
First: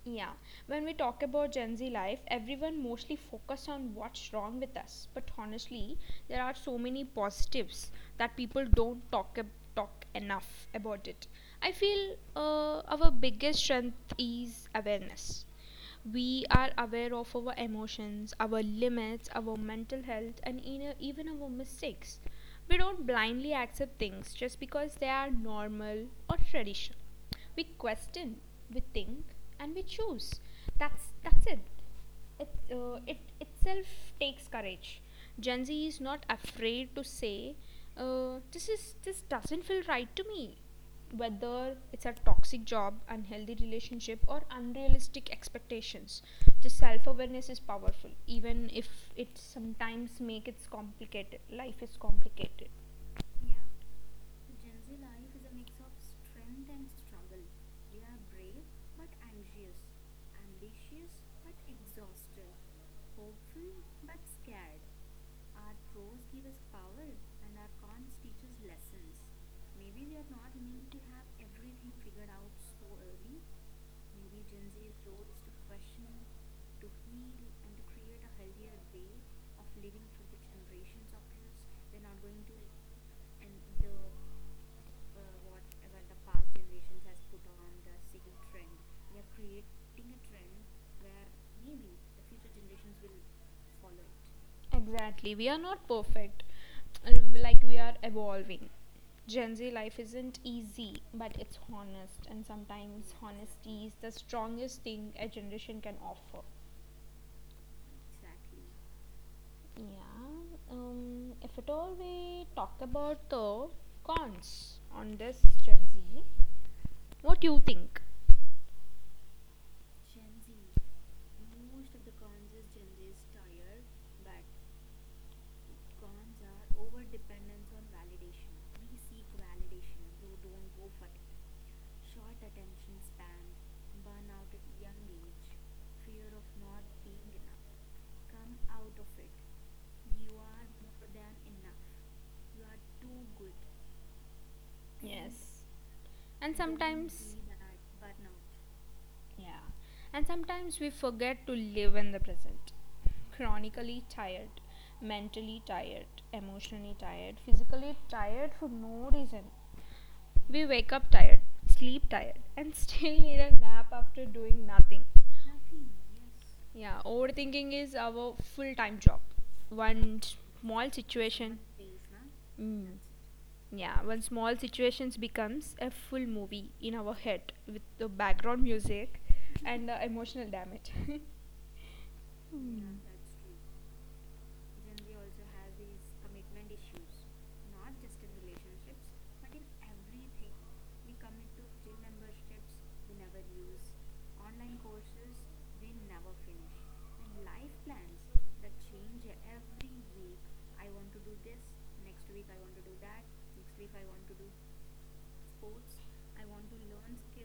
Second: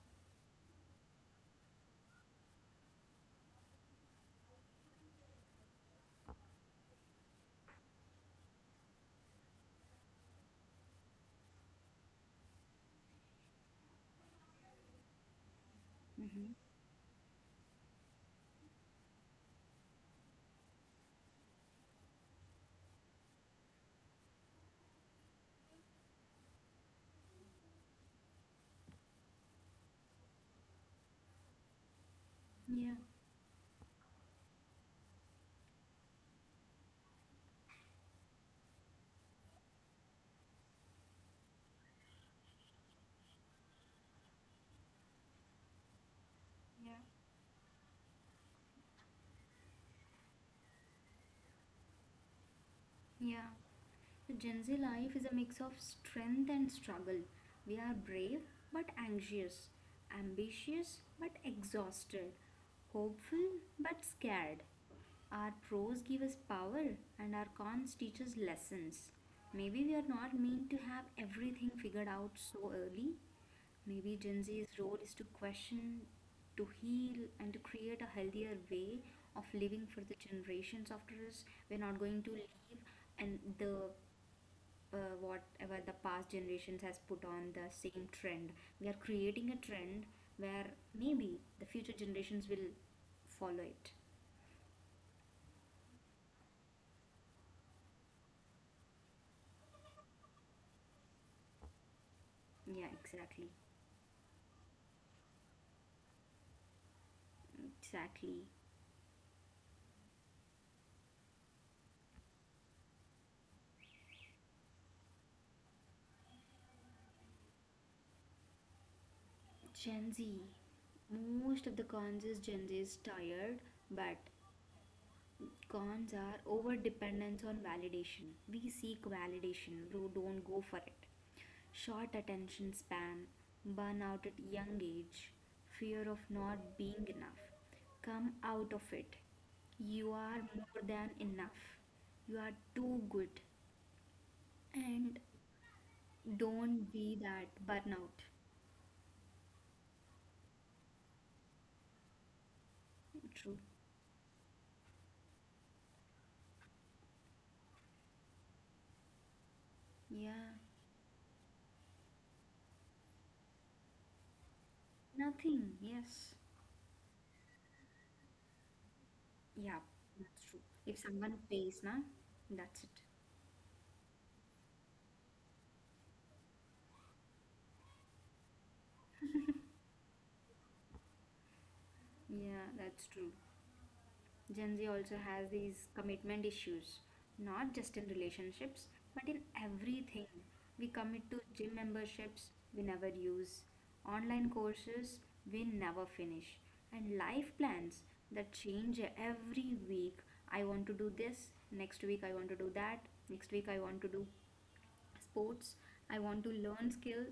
S1: Yeah, when we talk about Gen Z life, everyone mostly focus on what's wrong with us. But honestly, there are so many positives that people don't talk enough about it. I feel our biggest strength is awareness. We
S2: Mm-hmm.
S1: are aware of our emotions, our limits, our mental health, and even our mistakes. We don't blindly accept things just because they are normal or traditional. We question, we think, and we choose. That's it. It
S2: Yeah,
S1: uh, it itself takes courage. Gen Z is not afraid to say, "This doesn't feel right to me," whether it's a toxic job, unhealthy relationship, or unrealistic expectations. The self awareness is powerful, even if it sometimes makes it complicated. Life is complicated.
S2: yeah. The Gen Z life is a mix of strength and struggle. We are brave but anxious, ambitious but exhausted, hopeful but scared. Our pros give us power and our cons teach us lessons. Maybe we are not meant to have everything figured out so early. Maybe Gen Z's role is to question, to heal, and to create a healthier way of living for the generations after us. We're not going to leave and the whatever the past generations has put on the same trend, we are creating a trend where maybe the future generations will follow it.
S1: Exactly. We are not perfect. Like we are evolving. Gen Z life isn't easy, but it's honest, and
S2: Yeah,
S1: sometimes
S2: exactly,
S1: honesty is the strongest thing a generation can offer.
S2: exactly.
S1: Yeah. If at all we talk about the cons on this Gen Z, what do you think?
S2: Gen Z, most of the cons is Gen Z is tired, but cons are over dependence on validation. We seek validation, bro, don't go for it. Short attention span, burnout at young age, fear of not being enough. Come out of it. You are more than enough. You are too good. And
S1: Yes. And
S2: don't be
S1: sometimes,
S2: that burnout.
S1: yeah. And sometimes we forget to live in the present.
S2: True.
S1: Chronically tired, mentally tired, emotionally tired, physically tired for no reason.
S2: Yeah.
S1: We wake up tired, sleep tired, and still need a nap after doing nothing.
S2: Nothing. Yes.
S1: Yeah, overthinking is our full time job.
S2: Yeah,
S1: One
S2: that's true.
S1: small
S2: If someone
S1: situation,
S2: pays, na,
S1: mm,
S2: that's it.
S1: yeah, one small situations becomes a full movie in our head with the background music and the emotional damage.
S2: Yeah, that's true. Gen Z also has these commitment issues, not just in relationships, but in everything. We commit to gym memberships we never use, online courses we never finish, and life plans that change every week. I want to do this, next week I want to do that, next week I want to do sports, I want to learn skill,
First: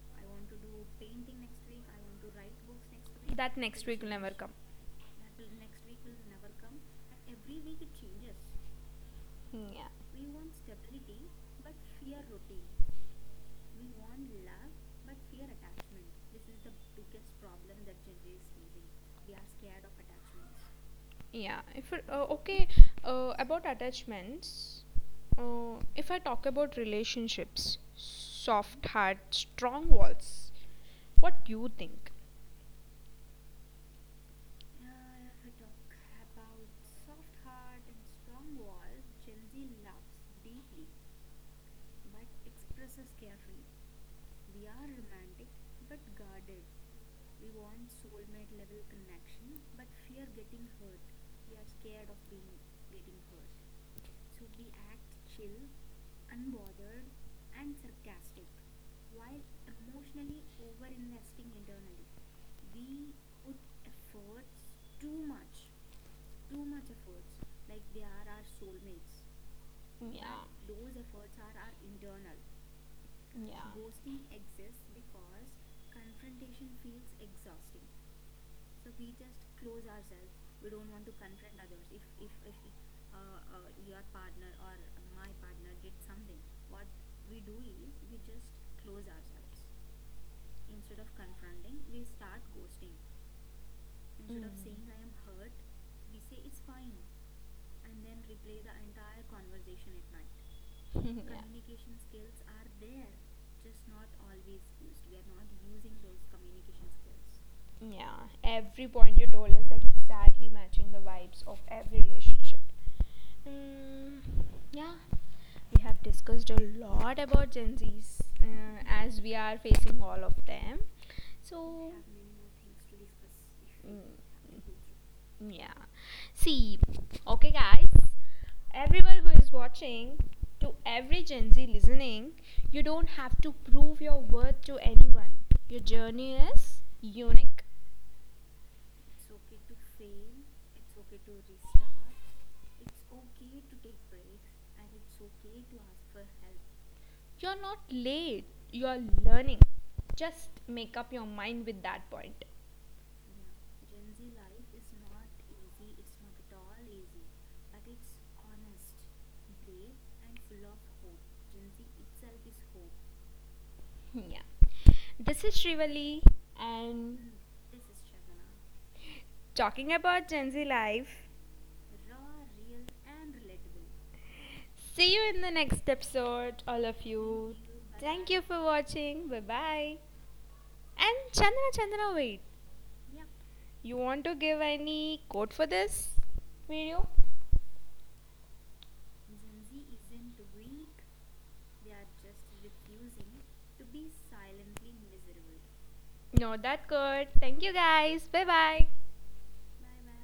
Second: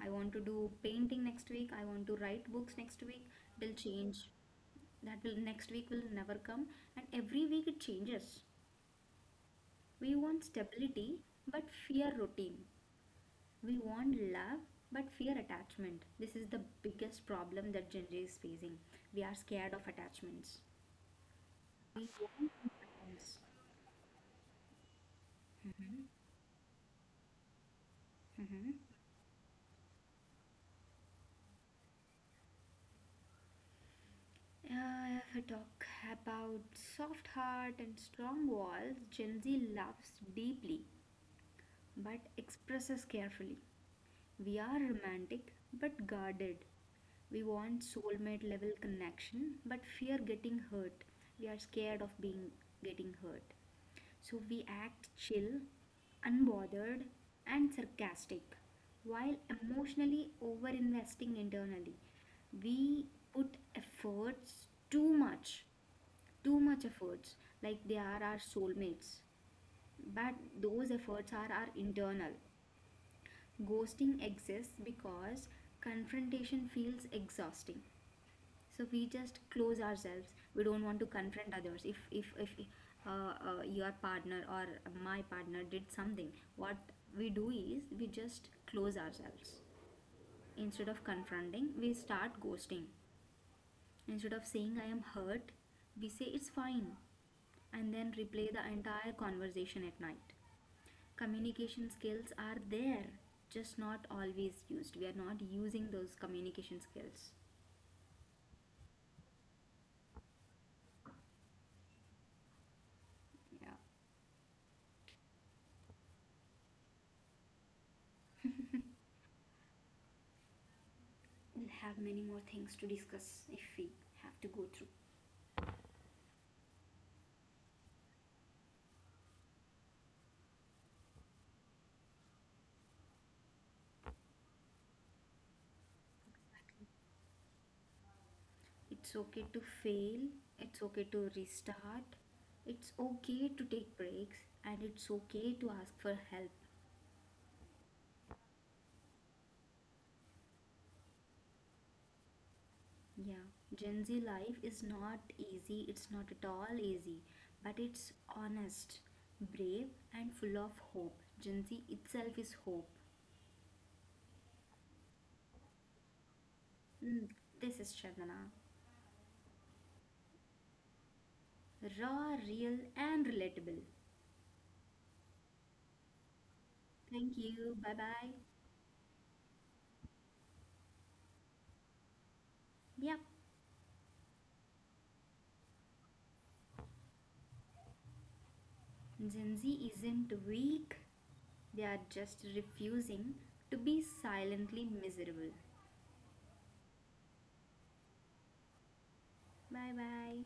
S2: I want to do painting next week, I want to write books next week.
S1: That
S2: It'll
S1: next week will
S2: change.
S1: never come.
S2: That will next week will never come, and every week it changes.
S1: Mm.
S2: We
S1: Yeah.
S2: want stability but fear routine, we want love but fear attachment. This is the biggest problem that Gen Z is facing. We are scared of attachments,
S1: Yeah, if
S2: we
S1: it-
S2: want
S1: okay,
S2: independence.
S1: about attachments,
S2: Hmm.
S1: if I talk about relationships, soft heart, strong walls, what do you think?
S2: If I talk about soft heart and strong walls, Gen Z loves deeply but expresses carefully. We are romantic but guarded. We want soulmate level connection but fear getting hurt. We are scared of being getting hurt. So we act chill, unbothered and sarcastic while emotionally over investing internally. We put efforts too much efforts, like they are our soulmates. But
S1: Yeah,
S2: those efforts are our internal.
S1: yeah.
S2: Ghosting exists because confrontation feels exhausting. So we just close ourselves. We don't want to confront others. If your partner or my partner did something, what we do is we just close ourselves. Instead of confronting, we start ghosting. Instead of saying I am hurt, we say it's fine and then replay the entire conversation at night. Communication skills are there, just not always used. We are not using those communication skills.
S1: Yeah, every point you told is exactly matching the vibes of every relationship.
S2: Yeah,
S1: Mm, yeah, we have discussed a lot about Gen Zs as we are facing all of them.
S2: we'll have
S1: So,
S2: many more things to discuss if we
S1: mm,
S2: have to go through.
S1: yeah. See, okay, guys, everyone who is watching, to every Gen Z listening, you don't have to prove your worth to anyone. Your journey is unique.
S2: It's okay to fail, it's okay to restart, it's okay to take breaks, and it's okay to ask for help.
S1: You're not late, you're learning. Just make up your mind with that point.
S2: Yeah, Gen Z life is not easy, it's not at all easy, but it's honest, brave, and full of hope. Gen Z itself is hope.
S1: Yeah. This is Shrivali,
S2: Mm,
S1: and
S2: this is Chandana.
S1: talking about Gen Z life.
S2: Raw, real, and relatable.
S1: See you in the next episode, all of
S2: Thank
S1: you.
S2: you. Bye bye.
S1: Thank you for watching. Bye bye. And Chandra, Chandra, wait.
S2: Yep.
S1: You want to give any quote for this video?
S2: Gen Z isn't weak. They are just refusing to be silently miserable.
S1: No, that good. Thank you guys. Bye bye.
S2: Bye bye.